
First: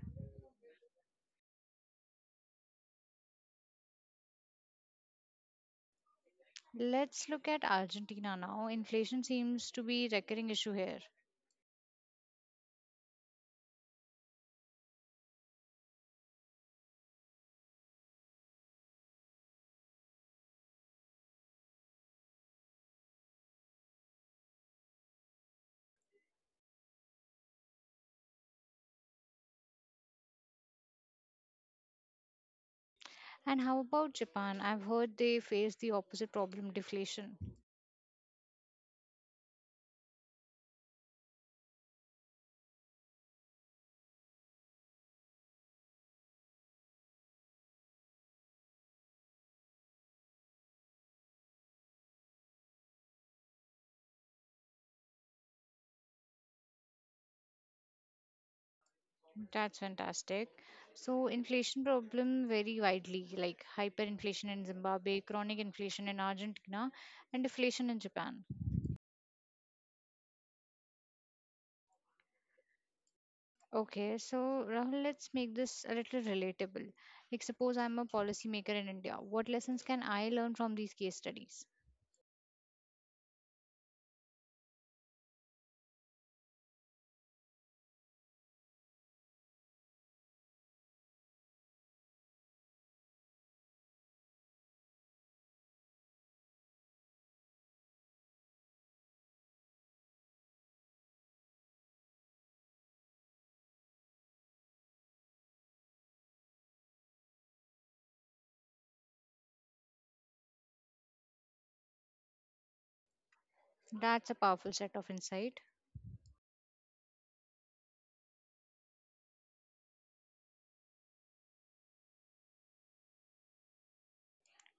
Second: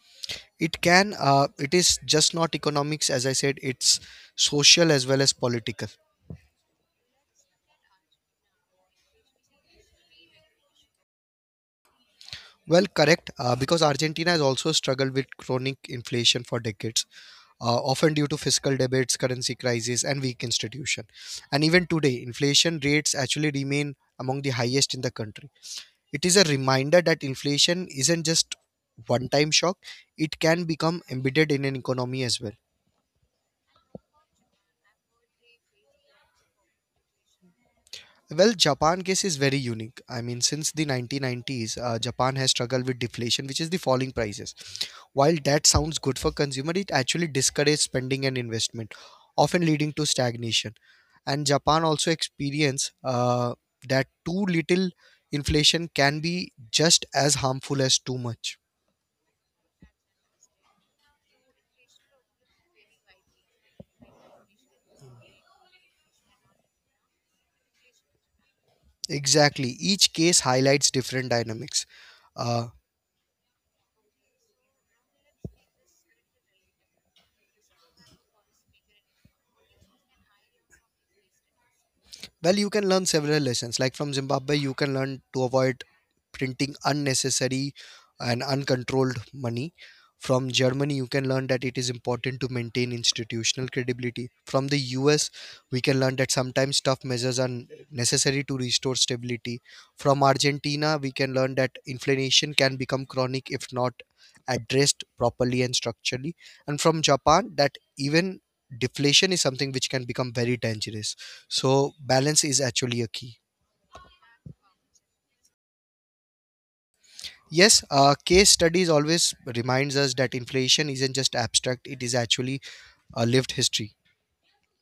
It can, uh, it is just not economics. As I said, it's social as well as political.
Let's look at Argentina now. Inflation seems to be recurring issue here.
Well, correct, uh, because Argentina has also struggled with chronic inflation for decades, uh, often due to fiscal debates, currency crisis, and weak institution. And even today, inflation rates actually remain among the highest in the country. It is a reminder that inflation isn't just one time shock, it can become embedded in an economy as well.
And how about Japan? I've heard they face the opposite problem, deflation.
Well, Japan case is very unique. I mean, since the nineteen nineties, uh, Japan has struggled with deflation, which is the falling prices. While that sounds good for consumer, it actually discourages spending and investment, often leading to stagnation. And Japan also experience uh, that too little inflation can be just as harmful as too much.
That's fantastic. So inflation problem vary widely, like hyperinflation in Zimbabwe, chronic inflation in Argentina, and deflation in Japan.
Exactly. Each case highlights different dynamics. Uh,
Okay, so Rahul, let's make this a little relatable. Like, suppose I'm a policymaker in India. What lessons can I learn from these case studies?
Well, you can learn several lessons. Like from Zimbabwe, you can learn to avoid printing unnecessary and uncontrolled money. From Germany, you can learn that it is important to maintain institutional credibility. From the U S, we can learn that sometimes tough measures are necessary to restore stability. From Argentina, we can learn that inflation can become chronic if not addressed properly and structurally. And from Japan, that even deflation is something which can become very dangerous. So balance is actually a key.
That's a powerful set of insight.
Yes, uh, case studies always reminds us that inflation isn't just abstract; it is actually a lived history.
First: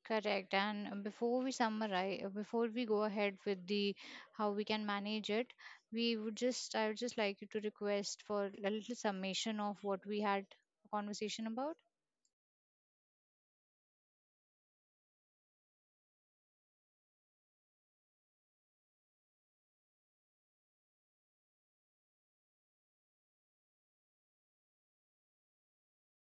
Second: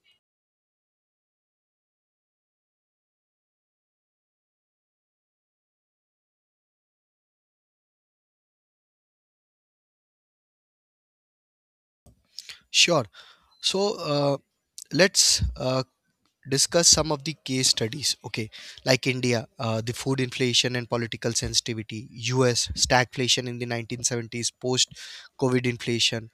Correct. And before we summarize, before we go ahead with the how we can manage it, we would just, I would just like you to request for a little summation of what we had a conversation about.
Sure. So uh, let's uh, discuss some of the case studies, okay? Like India, uh, the food inflation and political sensitivity, US stagflation in the nineteen seventies, post COVID inflation,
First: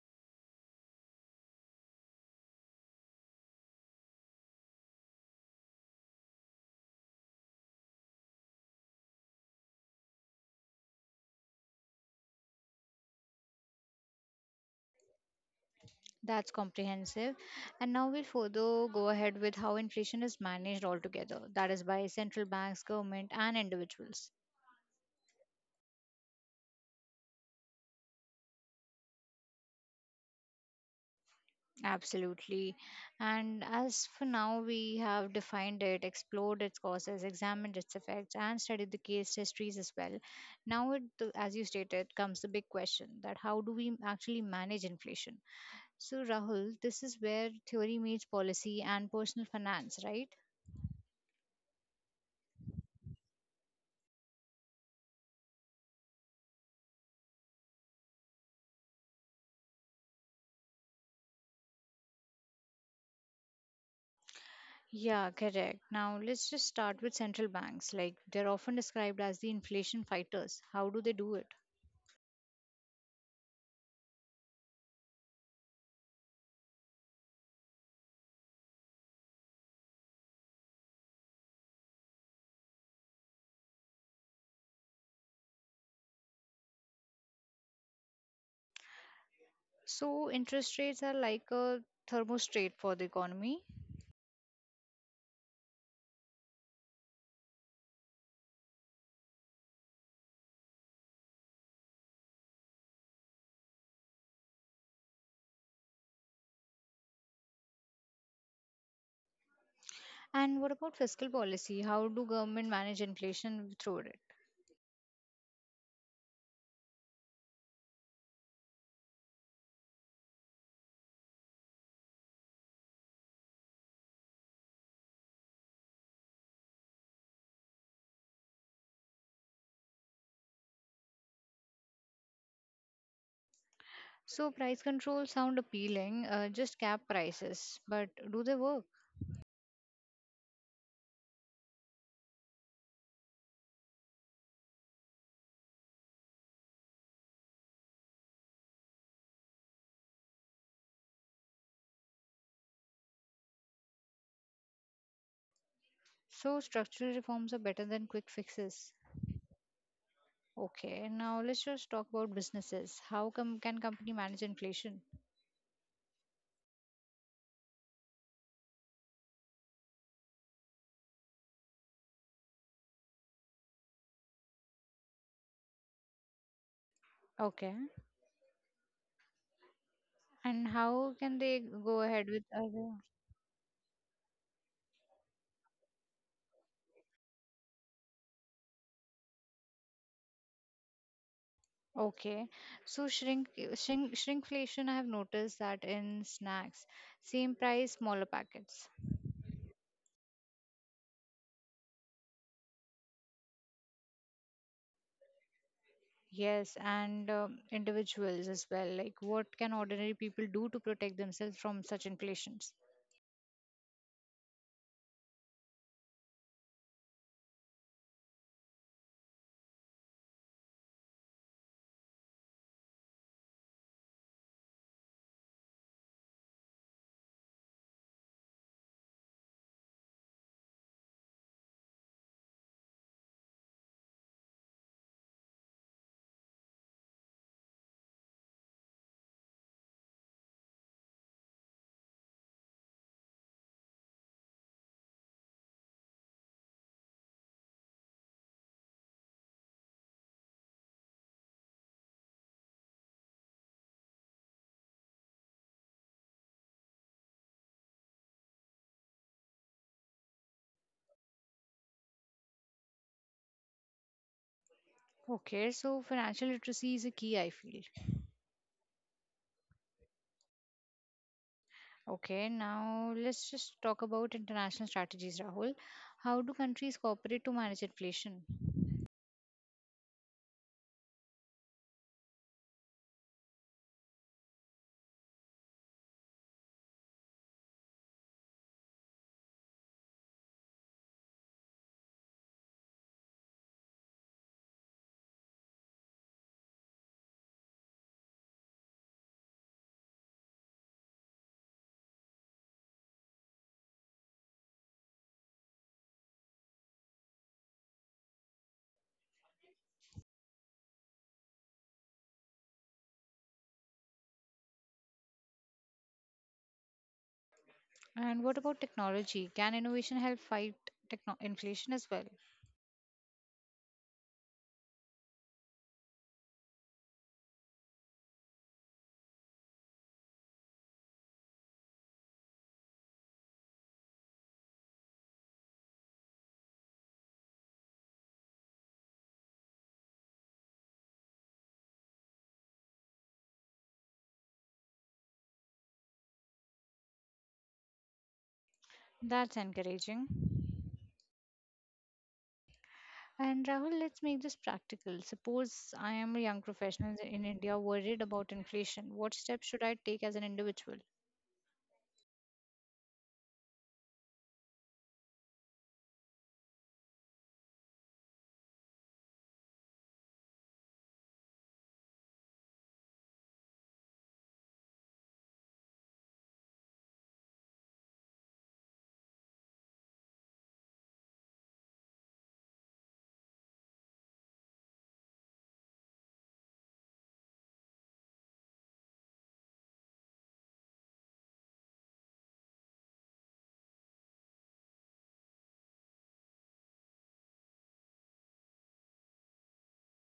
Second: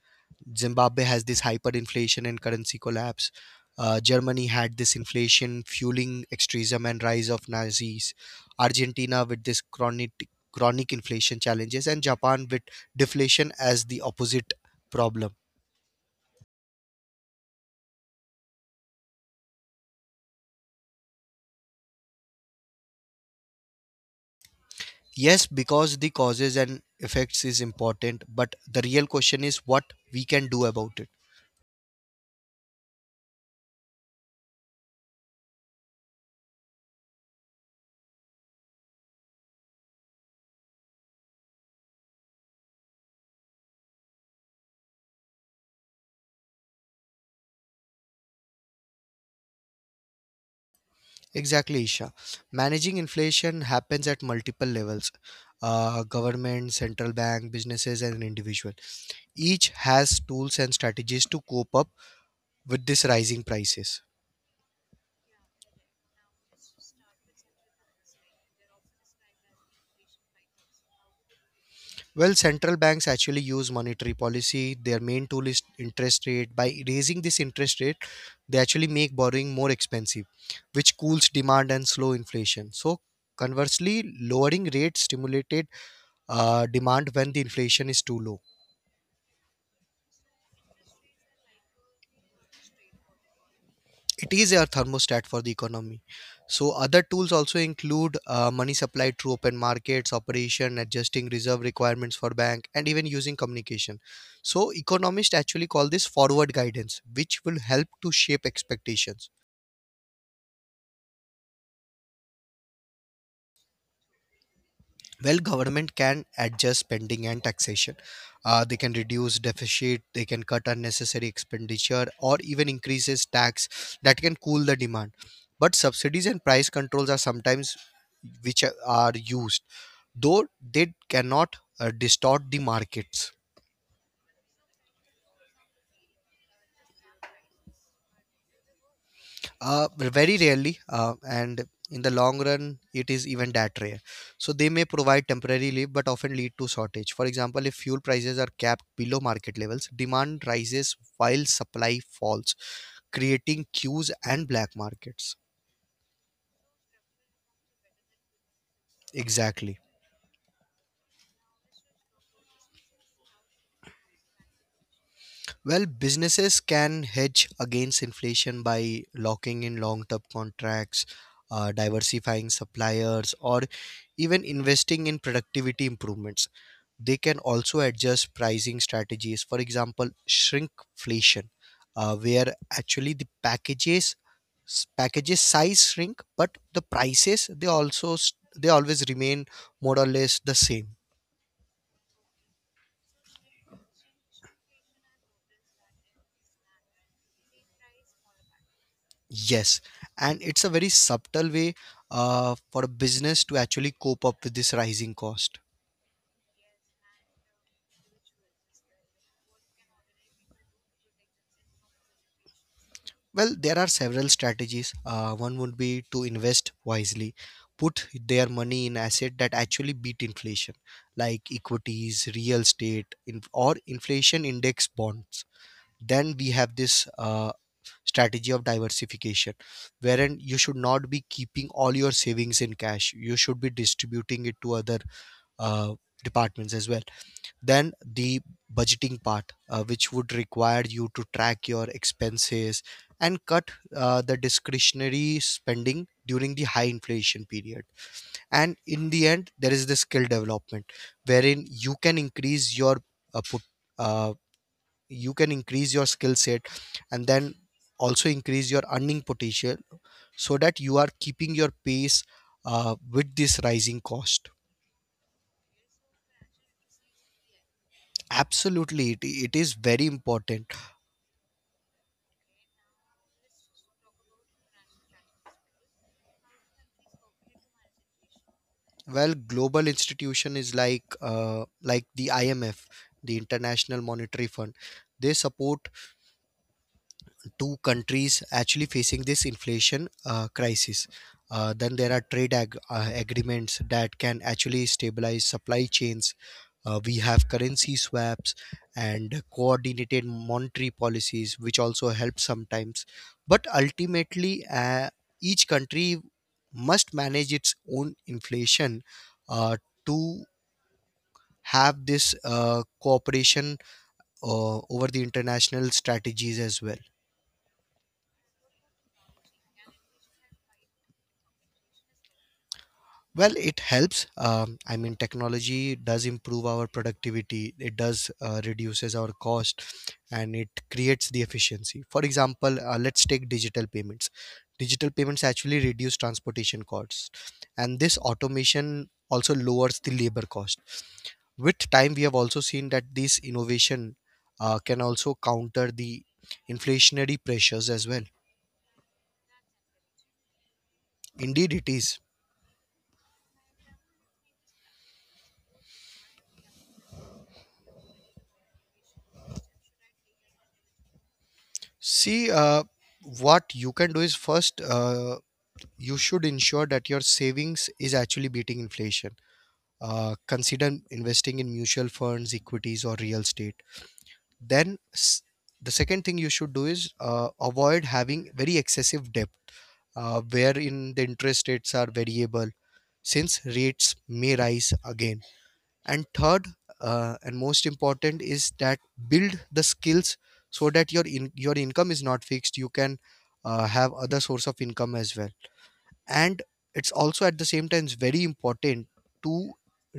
Zimbabwe has this hyperinflation and currency collapse, uh, Germany had this inflation fueling extremism and rise of Nazis, Argentina with this chronic chronic inflation challenges, and Japan with deflation as the opposite problem.
That's comprehensive. And now we'll further go ahead with how inflation is managed altogether. That is by central banks, government, and individuals.
Yes, because the causes and effects is important, but the real question is what we can do about it.
Absolutely. And as for now, we have defined it, explored its causes, examined its effects, and studied the case histories as well. Now, it, the- as you stated, comes the big question, that how do we actually manage inflation? So, Rahul, this is where theory meets policy and personal finance, right?
Exactly, Isha. Managing inflation happens at multiple levels. Uh, government, central bank, businesses, and individual. Each has tools and strategies to cope up with these rising prices.
Yeah, correct. Now, let's just start with central banks. Like, they're often described as the inflation fighters. How do they do it?
Well, central banks actually use monetary policy. Their main tool is interest rate. By raising this interest rate, they actually make borrowing more expensive, which cools demand and slow inflation. So, conversely, lowering rates stimulated uh, demand when the inflation is too low.
So, interest rates are like a thermostat for the economy.
It is a thermostat for the economy. So other tools also include uh, money supply through open markets, operation, adjusting reserve requirements for bank, and even using communication. So economists actually call this forward guidance, which will help to shape expectations.
And what about fiscal policy? How do government manage inflation through it?
Well, government can adjust spending and taxation. Uh, they can reduce deficit, they can cut unnecessary expenditure, or even increases tax that can cool the demand. But subsidies and price controls are sometimes which are are used, though they cannot uh, distort the markets.
So price control sound appealing, uh, just cap prices, but do they work?
Uh, very rarely, uh, and in the long run it is even that rare. So they may provide temporary relief but often lead to shortage. For example, if fuel prices are capped below market levels, demand rises while supply falls, creating queues and black markets.
So structural reforms are better than quick fixes.
Exactly.
Okay, now let's just talk about businesses. How com- can company manage inflation?
Well, businesses can hedge against inflation by locking in long term contracts, uh, diversifying suppliers, or even investing in productivity improvements. They can
Okay,
also adjust pricing strategies, for example,
and how can
shrinkflation,
they go
uh,
ahead with
where
other?
actually the packages s- packages size shrink but the prices they also s- they always remain more or less the same.
Okay, so shrink shrink shrinkflation. I have noticed that in snacks, same price, smaller packets.
Yes, and it's a very subtle way uh, for a business to actually cope up with this rising cost.
Yes, and um, individuals as well. Like, what can ordinary people do to protect themselves from such inflations?
Well, there are several strategies. Uh, one would be to invest wisely, put their money in asset that actually beat inflation, like equities, real estate, in, or inflation index bonds. Then we have this uh, strategy of diversification, wherein you should not be keeping all your savings in cash. You should be distributing it to other uh, departments as well. Then the budgeting part, uh, which would require you to track your expenses and cut uh, the discretionary spending during the high inflation period. And in the end, there is the skill development, wherein you can increase your uh, put, uh, you can increase your skill set, and then also increase your earning potential, so that you are keeping your pace uh, with this rising cost.
Okay, so financial literacy is a key, I feel.
Absolutely, it, it is very important.
Okay, now let's just talk about international strategies, Rahul. How do countries cooperate to manage inflation?
Well, global institution is like uh, like the I M F, the International Monetary Fund. They support two countries actually facing this inflation uh, crisis. Uh, then there are trade ag- uh, agreements that can actually stabilize supply chains. Uh, we have currency swaps and coordinated monetary policies, which also help sometimes. But ultimately, uh, each country must manage its own inflation uh, to have this uh, cooperation uh, over the international strategies as well.
And what about technology? Can innovation help fight techno- inflation as well?
Well, it helps. um, I mean, technology does improve our productivity, it does uh, reduces our cost, and it creates the efficiency. For example, uh, let's take digital payments. Digital payments actually reduce transportation costs, and this automation also lowers the labor cost. With time we have also seen that this innovation uh, can also counter the inflationary pressures as well.
That's encouraging.
Indeed, it is.
And Rahul, let's make this practical. Suppose I am a young professional in India worried about inflation. What steps should I take as an individual?
See, uh, what you can do is first, uh, you should ensure that your savings is actually beating inflation. Uh, consider investing in mutual funds, equities, or real estate. Then, s- the second thing you should do is uh, avoid having very excessive debt, uh, wherein the interest rates are variable, since rates may rise again. And third, uh, and most important is that build the skills so that your in, your income is not fixed, you can uh, have other source of income as well. And it's also, at the same time, it's very important to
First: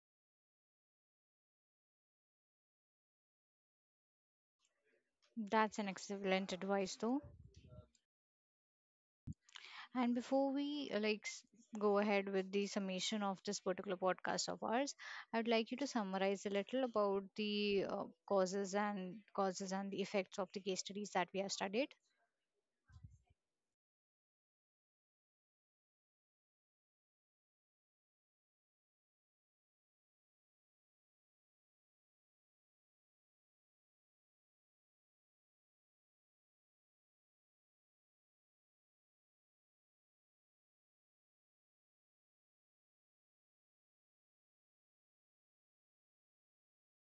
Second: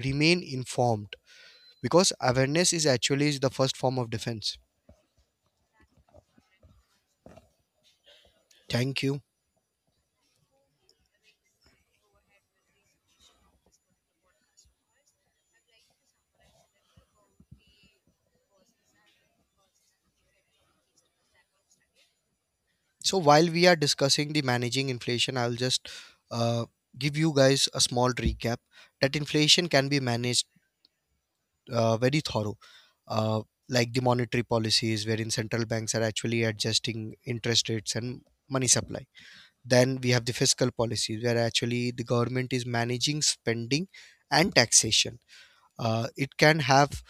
remain informed, because awareness is actually the first form of defense.
That's an excellent advice, though.
Thank you.
And before we uh, like s- go ahead with the summation of this particular podcast of ours, I'd like you to summarize a little about the uh, causes and causes and the effects of the case studies that we have studied.
So while we are discussing the managing inflation, I'll just uh, give you guys a small recap that inflation can be managed uh, very thorough, uh, like the monetary policies, wherein central banks are actually adjusting interest rates and money supply. Then we have the fiscal policies, where actually the government is managing spending and taxation. Uh, it can have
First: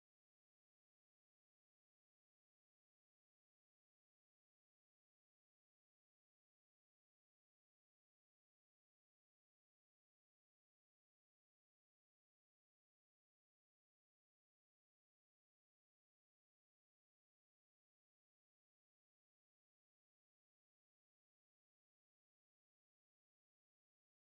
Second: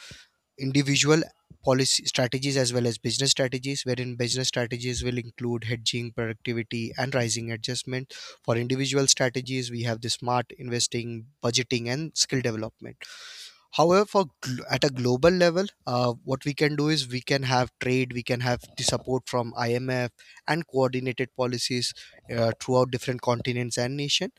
individual policy strategies as well as business strategies, wherein business strategies will include hedging, productivity, and rising adjustment. For individual strategies, we have the smart investing, budgeting, and skill development. However, for gl- at a global level, uh, what we can do is we can have trade, we can have the support from I M F and coordinated policies uh, throughout different continents and nation.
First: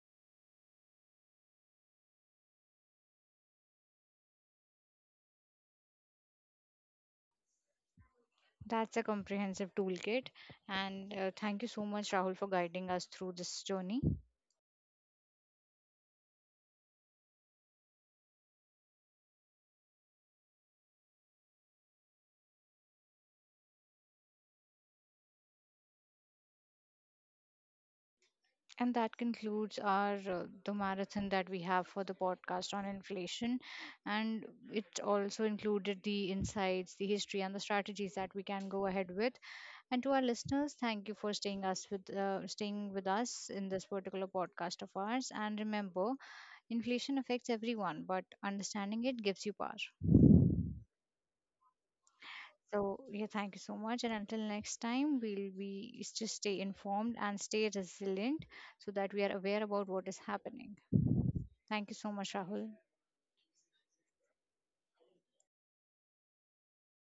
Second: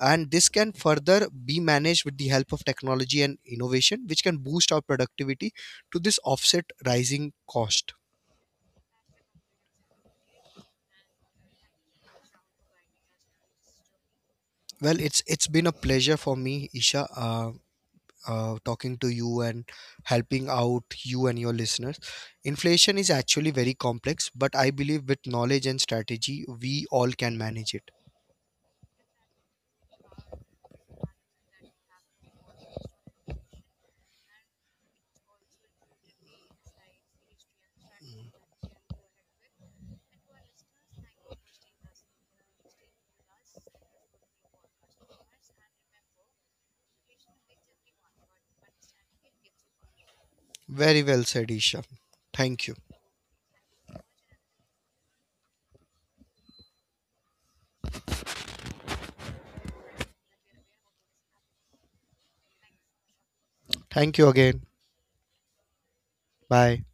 And this can further be managed with the help of technology and innovation, which can boost our productivity to this offset rising cost.
That's a comprehensive toolkit, and uh, thank you so much, Rahul, for guiding us through this journey.
Well, it's it's been a pleasure for me, Isha. Uh, uh, talking to you and helping out you and your listeners. Inflation is actually very complex, but I believe with knowledge and strategy, we all can manage it.
And that concludes our uh, the marathon that we have for the podcast on inflation, and it also included the insights, the history, and the strategies that we can go ahead with. And to our listeners, thank you for staying us with uh, staying with us in this particular podcast of ours. And remember, inflation affects everyone, but understanding it gives you power.
Very well said, Isha. Thank you.
So yeah, thank you so much. And until next time, we'll be just stay informed and stay resilient so that we are aware about what is happening. Thank you so much, Rahul.
Thank you again. Bye.